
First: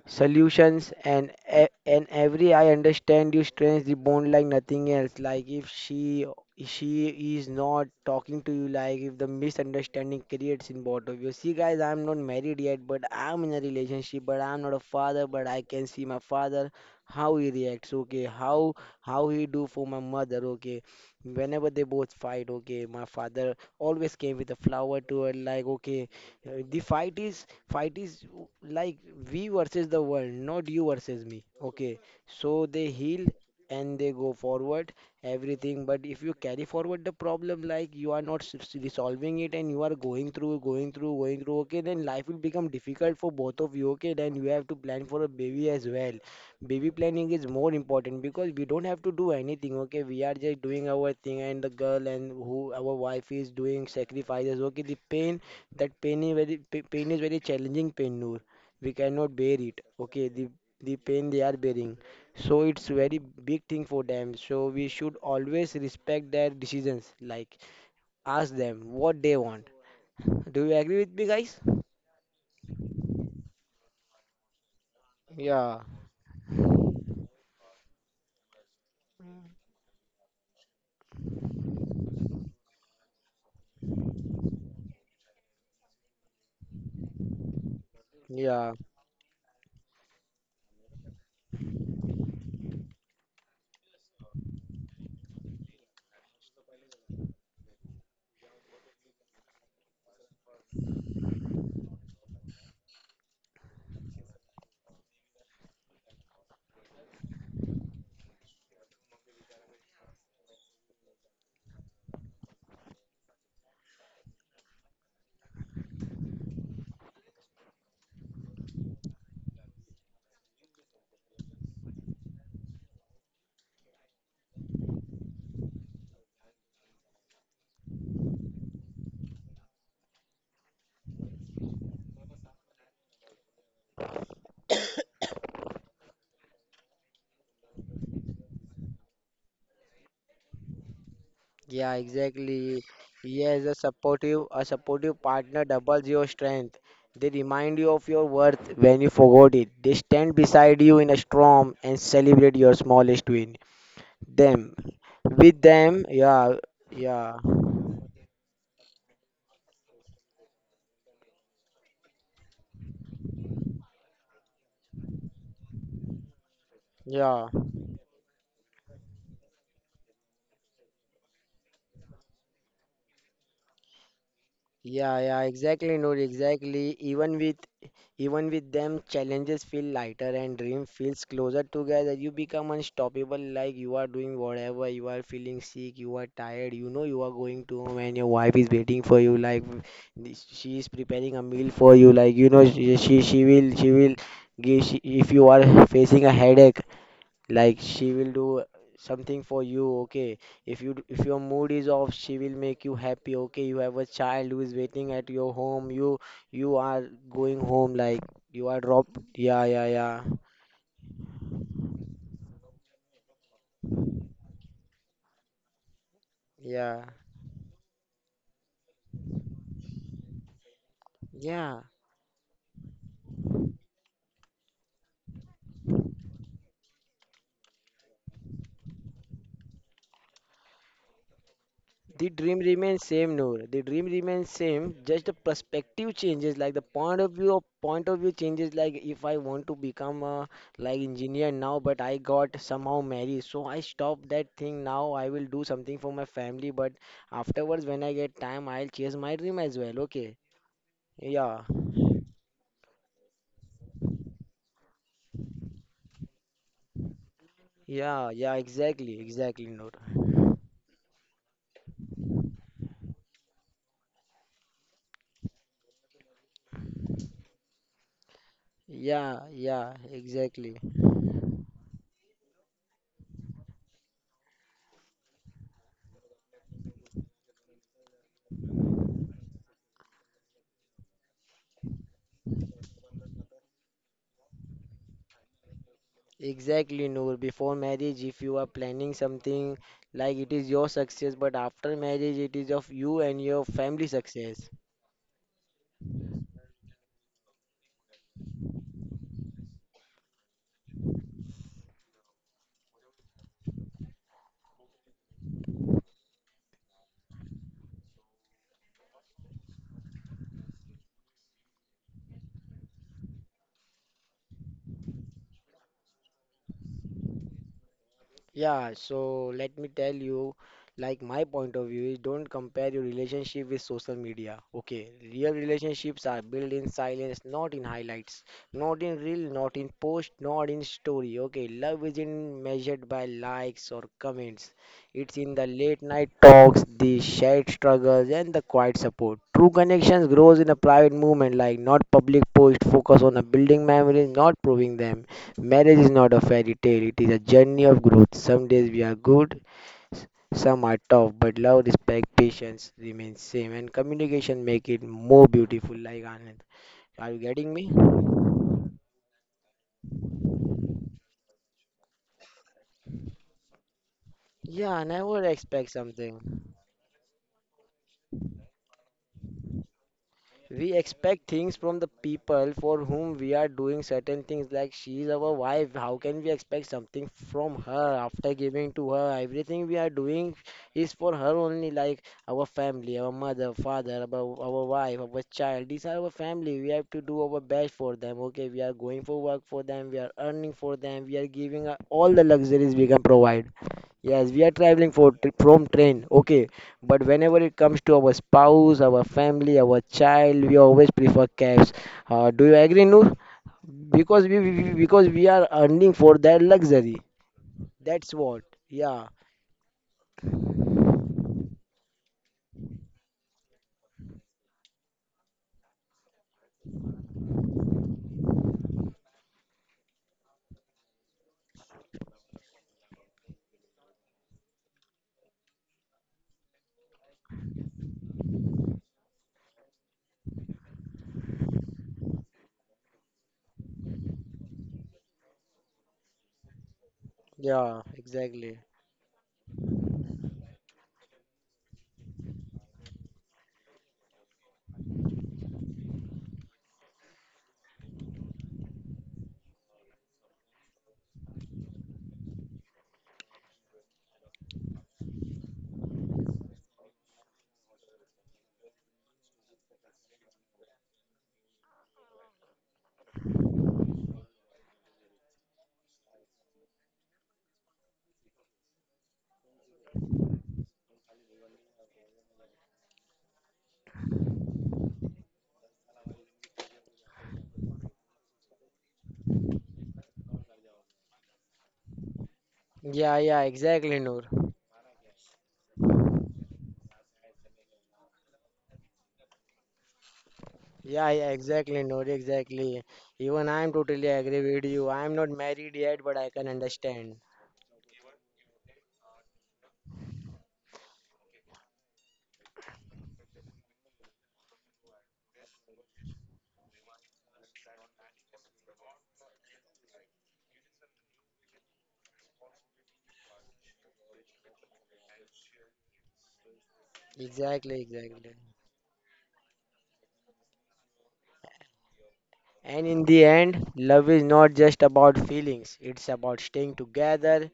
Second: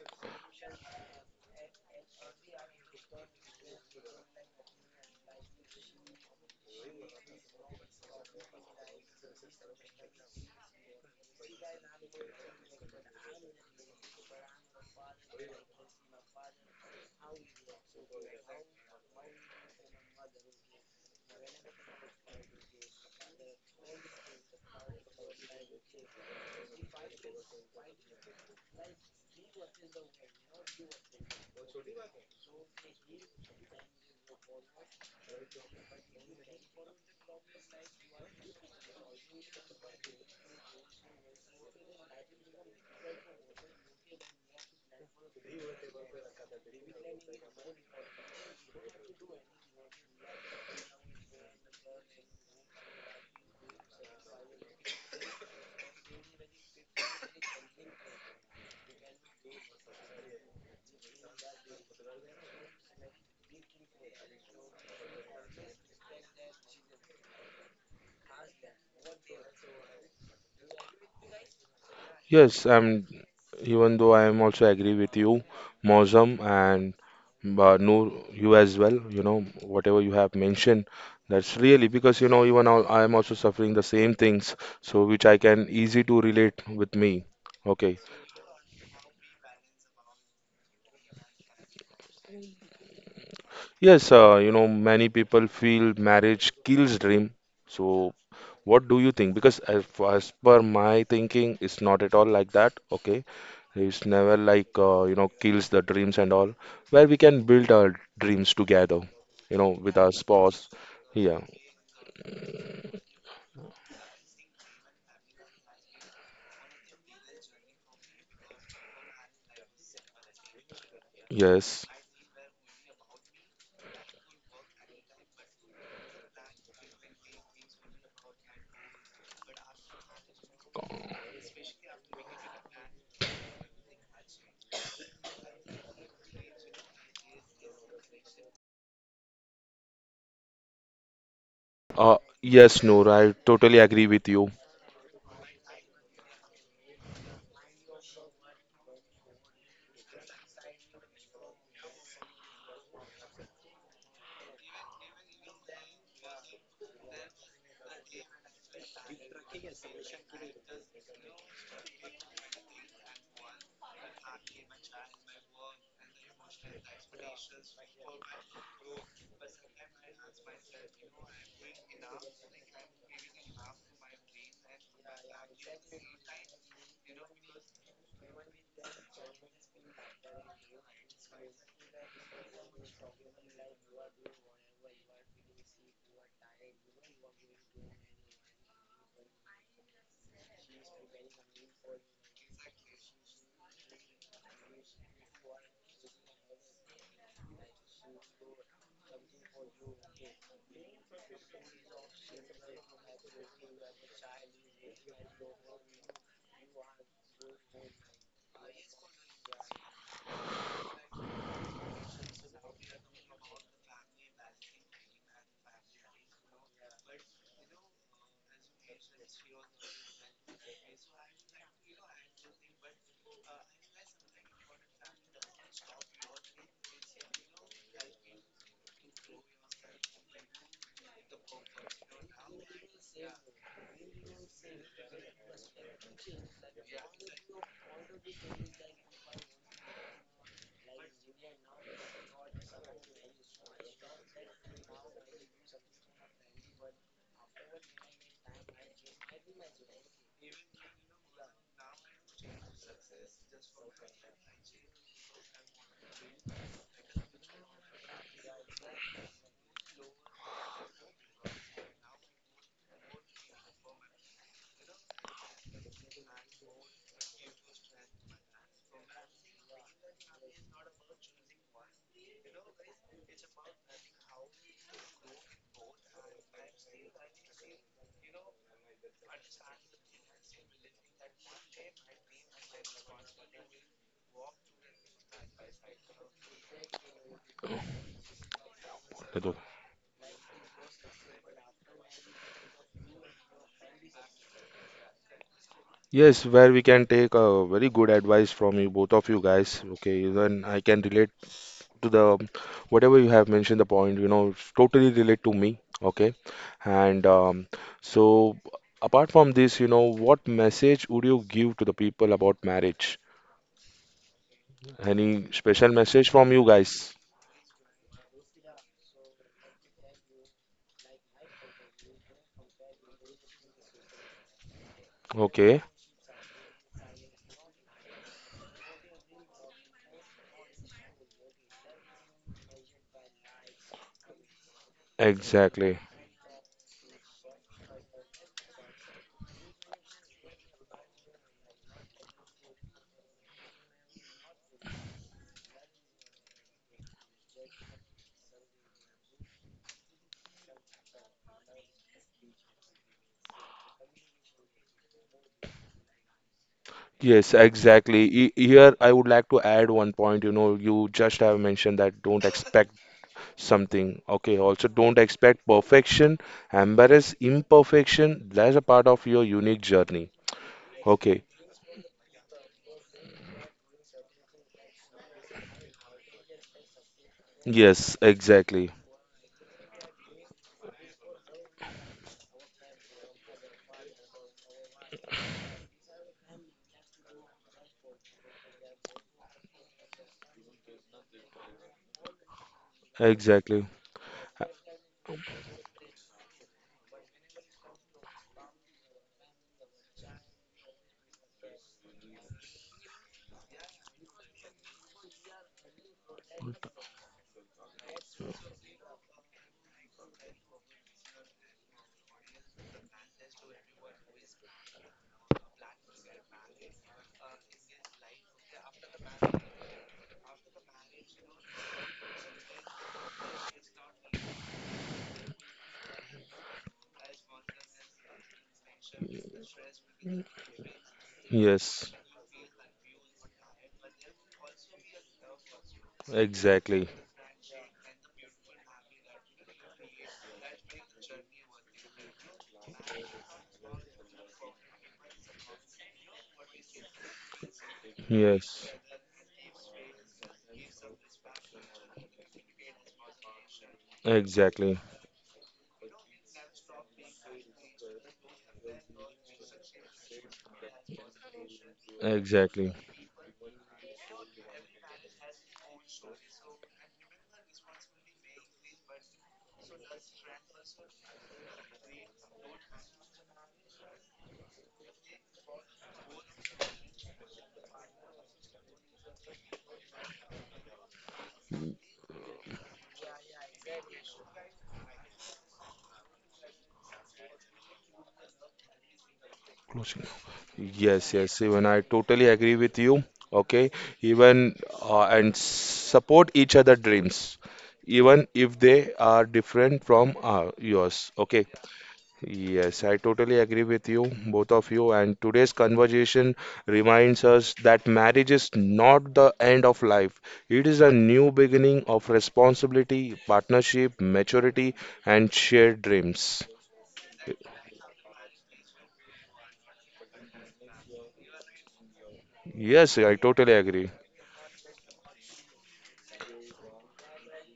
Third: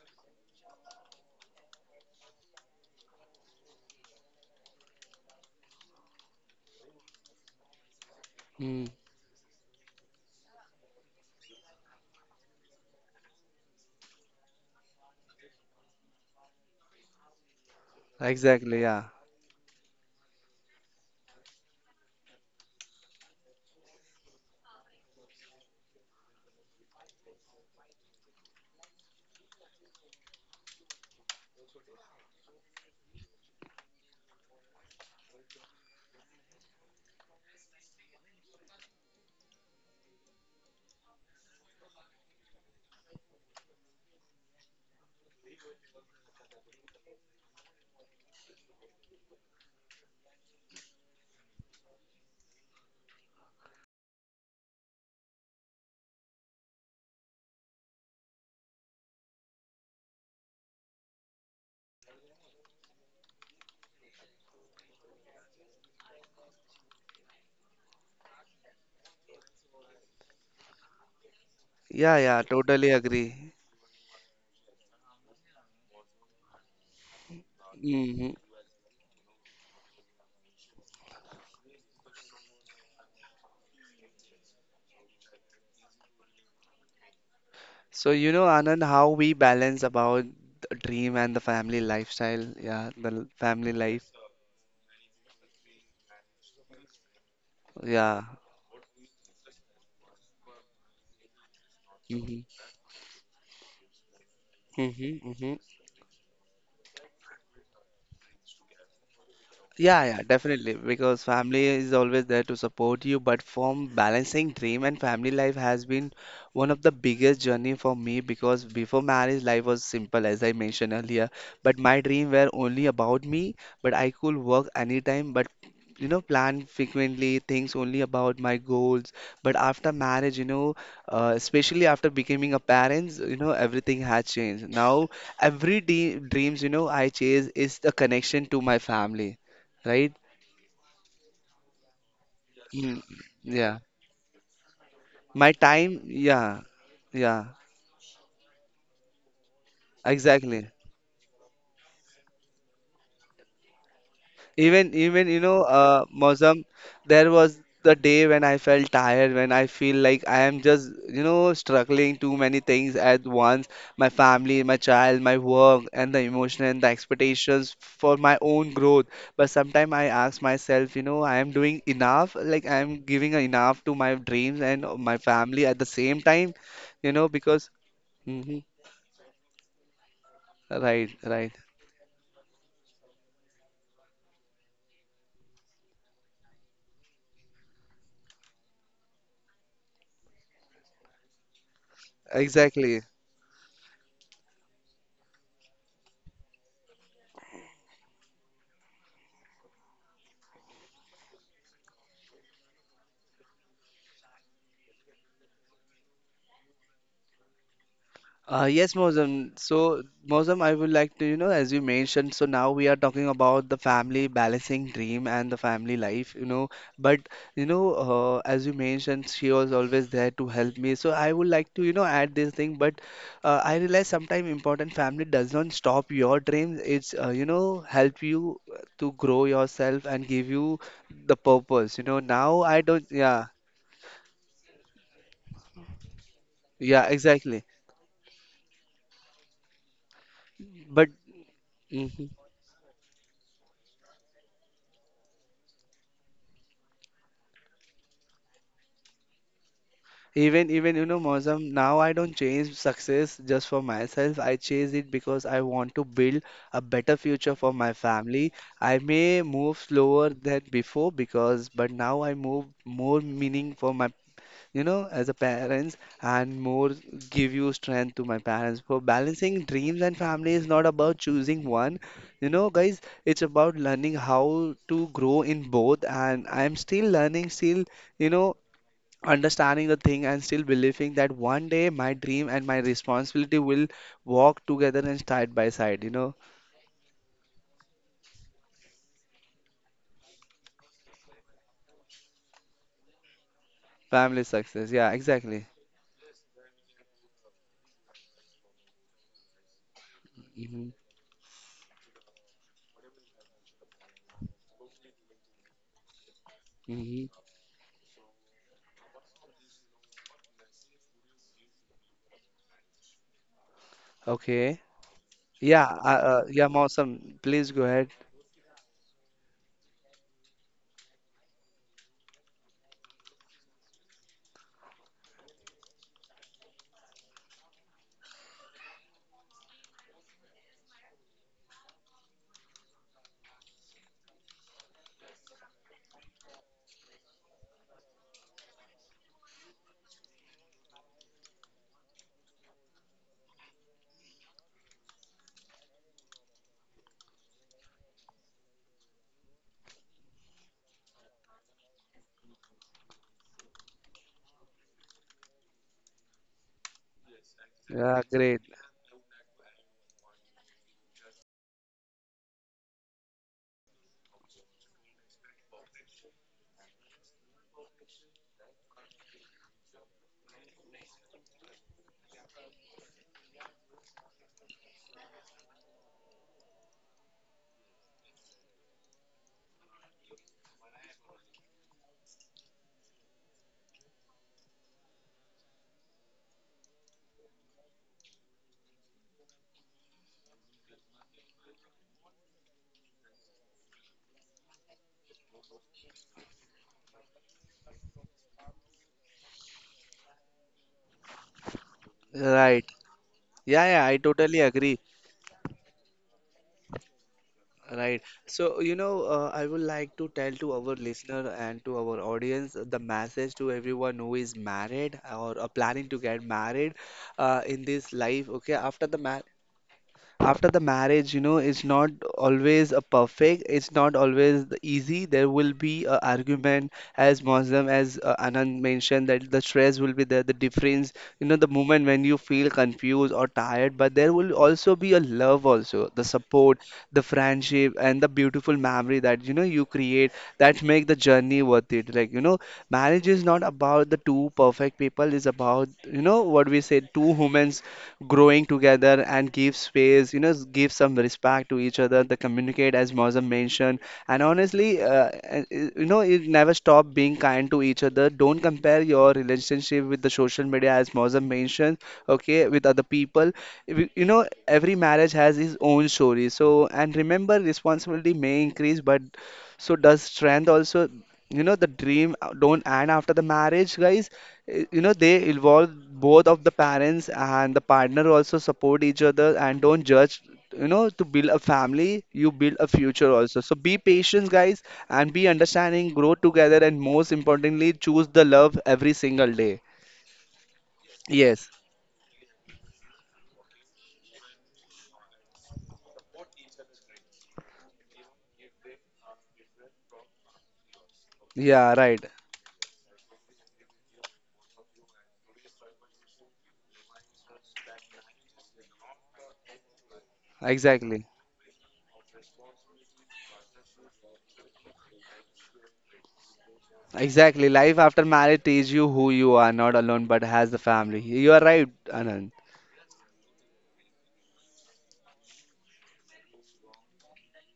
S3: solutions, and and every I understand you strains the bond like nothing else. Like, if she is not talking to you,
S2: Mm.
S3: like, if the misunderstanding creates in both of you. See, guys, I'm not married yet, but I'm in a relationship, but I'm not a father, but I can see my father, how he reacts, okay, how
S2: Exactly. Yeah.
S3: how he do for my mother, okay, whenever they both fight. Okay, my father always came with a flower to her, like, okay. The fight is like, we versus the world, not you versus me. Okay, so they heal and they go forward everything. But if you carry forward the problem, like, you are not resolving it, and you are going through, going through, going through. Okay, then life will become difficult for both of you. Okay, then you have to plan for a baby as well. Baby planning is more important because we don't have to do anything. Okay, we are just doing our thing, and the girl and who our wife is, doing sacrifices. Okay, the pain that pain is very pa- pain is very challenging pain, Noor. We cannot bear it, okay? The pain they are bearing, so it's very big thing for them, so we should always respect their decisions, like, ask them what they want. Do you agree with me, guys?
S2: Yeah. Yeah,
S1: Yes.
S2: totally
S1: I'm.
S2: agree.
S1: Even though I am also agree with you,
S3: Yeah,
S1: Mozam and Noor,
S2: Hmm.
S1: you as well. You know whatever you have mentioned. That's really because you know even I am also suffering the same things. So which I can easy to relate with me. Okay.
S2: So you know,
S3: yeah,
S2: Anand, how we balance about the dream and the family lifestyle. Yeah, the family life.
S1: Yes, you know, many people feel marriage kills dream. So,
S2: Yeah.
S1: what do you think? Because as per my thinking, it's not at all
S2: Mm-hmm.
S1: like that. Okay, it's never like you know
S2: Mm-hmm. Mm-hmm.
S1: kills the dreams and all, where we can build our dreams together. You know, with
S2: Yeah,
S1: our
S2: yeah,
S1: spouse.
S2: definitely. Because
S1: Yeah.
S2: family is always there to support you, but from balancing dream and family life has been one of the biggest journey for me. Because before marriage life was simple, as I mentioned earlier, but
S1: Yes.
S2: my dream were only about me, but I could work anytime, but, you know, plan frequently things only about my goals. But after marriage, you know, especially after becoming a parent, you know, everything has changed now. Every de dreams, you know, I chase is the connection to my family, right?
S3: yeah,
S1: Yes,
S3: exactly.
S2: Mm,
S1: Noor, I
S3: Yes, a
S1: totally
S2: yeah.
S1: agree with
S3: supportive
S1: you.
S3: a supportive
S2: My
S3: partner
S2: time,
S3: doubles your
S2: yeah,
S3: strength. They
S2: yeah,
S3: remind you of your worth when you forgot it. They stand
S2: exactly.
S3: beside you in a storm and celebrate your smallest win them
S2: Even, even, you
S3: with
S2: know,
S3: them Yeah,
S2: Mosam, there
S3: yeah.
S2: was the day when I felt tired, when I feel like I am just, you know, struggling too many things at once. My family, my child, my work, and the emotion and the
S3: Yeah,
S2: expectations for my own growth. But sometimes I ask myself, you know, I am doing enough, like I am giving enough to my dreams and my
S3: yeah, yeah,
S2: family at the
S3: exactly, no,
S2: same time,
S3: exactly,
S2: you know,
S3: even with
S2: because.
S3: even
S2: Mhm.
S3: with them, challenges feel lighter and dream
S2: Right,
S3: feels
S2: right.
S3: closer together. You become unstoppable. Like, you are doing whatever, you are feeling sick, you are tired, you are going to home and your wife is waiting for you. Like, she is preparing a meal for you, like, she
S2: Exactly.
S3: she, she will she will give she, if you are facing a headache, like, she will do something for you, okay? If your mood is off, she will make you happy, okay? You have a child who is waiting at your home. You are going home, like, you are
S2: Yes,
S3: dropped.
S2: Mozam.
S3: Yeah, yeah,
S2: So,
S3: yeah,
S2: Mozam, I would like to, you know, as you mentioned, so now we are talking about the family balancing dream and the family life, you know.
S3: yeah,
S2: But, you know, as you mentioned, she was always there to help me. So, I would like
S3: yeah.
S2: to, you know, add this thing. But I realize sometimes important family does not stop your dreams. It's, you know, help you to grow yourself and give you the purpose. You know,
S3: The dream
S2: now I don't,
S3: remains same,
S2: yeah,
S3: Noor. The dream remains same. Just the perspective changes, like the
S2: yeah,
S3: point of view
S2: exactly.
S3: of point of view changes. Like, if I want to become a, like,
S2: But,
S3: engineer now, but I
S2: mhm.
S3: got somehow married, so I stop that thing now. I will do something for my family, but afterwards when I get time, I'll chase my dream as well. Okay.
S2: Even, even, you know,
S3: Yeah.
S2: Mozam, now I don't chase success just for myself. I chase it because I want to build a better future for my
S3: Yeah.
S2: family.
S3: Yeah.
S2: I
S3: Exactly.
S2: may
S3: Exactly,
S2: move
S3: Noor.
S2: slower than before, because but now I move more meaning for my, you know, as a parents and more give you strength to my parents. For
S3: Yeah.
S2: balancing
S3: Yeah.
S2: dreams and family is
S3: Exactly.
S2: not about choosing one. You know, guys, it's about learning how to grow in both, and I'm still learning, still, you know, understanding the thing and still believing that one day my dream and my responsibility will walk together and side by side, you know,
S3: Exactly, Noor. Before marriage, if you are planning something, like, it is your success, but after marriage, it is of you and your family
S2: family
S3: success.
S2: success. Yeah, exactly.
S1: Yes, where we can take a very good advice from you, both of you guys. Okay, even I
S2: Hmm.
S1: can relate to the whatever you have mentioned the point, you know, it's totally relate to me. Okay.
S2: Hmm.
S1: And so apart from this, you know, what message would you give to the people about marriage?
S2: Okay.
S1: Any
S2: Yeah,
S1: special message from you
S2: yeah,
S1: guys?
S2: Mausam, please go ahead.
S3: Yeah, so let me tell you, like, my point of view is, don't compare your relationship with social media. Okay, real
S1: Okay.
S3: relationships are built in silence, not in highlights, not in reel, not in post, not in story. Okay, love isn't measured by likes or comments. It's in the
S1: Exactly.
S3: late night talks, the shared struggles, and the quiet support. True connections grows in a private movement, like not public post, focus on a building memories, not proving them. Marriage is not a fairy tale, it is a journey of growth. Some days we are good, s- some are tough, but love, respect, patience remain same and communication make it more beautiful, like, Anand. Are you
S1: Yes,
S3: getting me?
S2: Yeah,
S1: exactly.
S2: great.
S1: Here, I would like to add one point. You know, you just have mentioned that don't expect something. Okay, also
S3: Yeah, I
S1: don't
S3: never
S1: expect
S3: expect
S1: perfection.
S3: something.
S1: Embrace imperfection. That's a part of your unique journey.
S3: We
S1: Okay.
S3: expect things from the people for whom we are doing certain things, like she is our wife. How can we expect something from her
S1: Yes,
S3: after
S1: exactly.
S3: giving to her? Everything we are doing is for her only, like our family, our mother, father, our wife, our child. These are our family. We have to do our best for them. Okay, we are going for work for them, we are earning for them, we are giving all the luxuries we can provide.
S1: Exactly.
S3: Yes, we are traveling for from train, okay. But whenever it comes to our spouse, our family, our child, we always prefer cabs. Do you
S2: Right.
S3: agree, Noor?
S2: Yeah, yeah, I
S3: Because
S2: totally
S3: we, we
S2: agree.
S3: we- because we are earning for that luxury.
S2: Right.
S3: That's what.
S2: So, you know,
S3: Yeah,
S2: I would like to tell to our listener and to our audience the message to everyone who is married or planning to get married in this life. Okay, after the ma after the marriage, you know, is not always a perfect. It's not always the easy. There will be a argument, as Muslim, as Anand mentioned, that the stress will be there, the difference, you know, the moment
S1: Yes,
S2: when you feel confused or tired. But there will also be a love, also the support,
S1: exactly.
S2: the friendship,
S3: yeah,
S2: and the beautiful
S3: exactly.
S2: memory that, you know, you create that make the journey worth it. Like, you know, marriage is not about the two perfect people. It's about, you know, what we say, two humans growing
S1: Yes,
S2: together and give space, you know, give some respect to each other, the communicate as Mozam mentioned. And
S1: exactly.
S2: honestly, you know, it never stop being kind to each other. Don't compare your relationship with the social media as Mozam mentioned, okay, with
S1: Exactly.
S2: other people. You know, every marriage has its own story. So, and remember, responsibility may increase, but so does strength also. You know, the dream don't end after the marriage, guys. You know, they involve both of the parents, and the partner also support each other and don't judge. You know, to build a family you build a future
S3: Yeah,
S2: also,
S3: yeah,
S2: so be
S3: exactly, Noor.
S2: patient, guys, and be understanding, grow together, and most importantly, choose the love every single day.
S1: Closing.
S3: Yeah,
S1: Yes,
S3: yeah,
S1: yes,
S2: Yes.
S1: even I
S3: exactly, Noor.
S1: totally agree with
S3: Exactly.
S1: you.
S3: Even I
S1: Okay,
S3: am totally
S1: even
S3: agree with you. I am not
S1: and
S3: married yet, but
S1: support
S3: I can
S1: each other
S3: understand.
S1: dreams, even if they are different from yours. Okay.
S2: Yeah, right.
S1: Yes, I totally agree with you, both of you. And today's conversation reminds us that marriage is not the end of life. It is a
S2: Exactly.
S1: new beginning of responsibility, partnership, maturity, and shared dreams.
S2: Exactly, life
S3: Exactly,
S2: after
S3: exactly.
S2: marriage teaches you who you are not alone, but has the family you are right, Anand.
S3: And
S1: Yes,
S3: in
S1: I
S3: the
S1: totally
S3: end,
S1: agree.
S3: love is not just about feelings. It's about staying together,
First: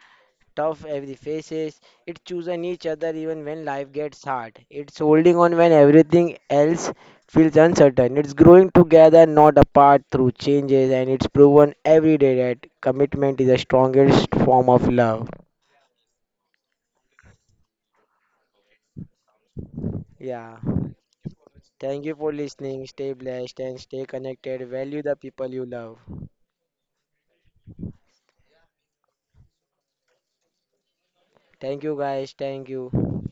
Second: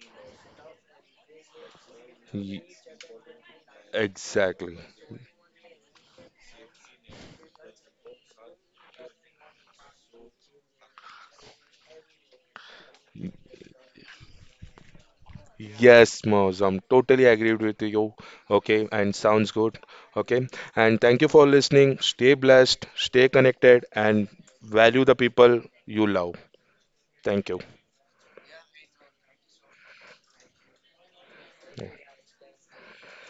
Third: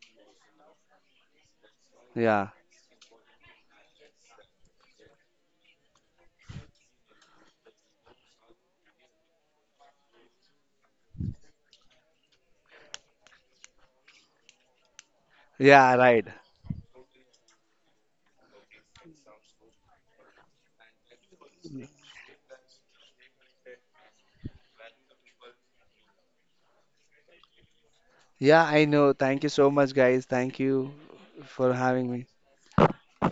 S3: tough every faces. It's
S2: Yeah.
S1: Ye-
S3: choosing each other even when life gets hard.
S1: Exactly.
S3: It's holding on when everything else feels uncertain. It's growing together, not apart through changes. And it's proven every day that commitment is the strongest form of love.
S2: Yeah,
S1: Yes,
S2: right.
S1: Moz, I'm totally agreed with you. Okay, and sounds good. Okay,
S3: Yeah.
S1: and thank you for listening.
S3: Thank you for
S1: Stay
S3: listening.
S1: blessed,
S3: Stay
S1: stay
S3: blessed and
S1: connected,
S3: stay
S1: and
S3: connected. Value
S1: value
S3: the
S1: the
S3: people
S1: people
S3: you love.
S1: you love. Thank you.
S2: Yeah, I know, thank you so much, guys. Thank you for
S3: Thank you,
S2: having
S3: guys.
S2: me.
S3: Thank you.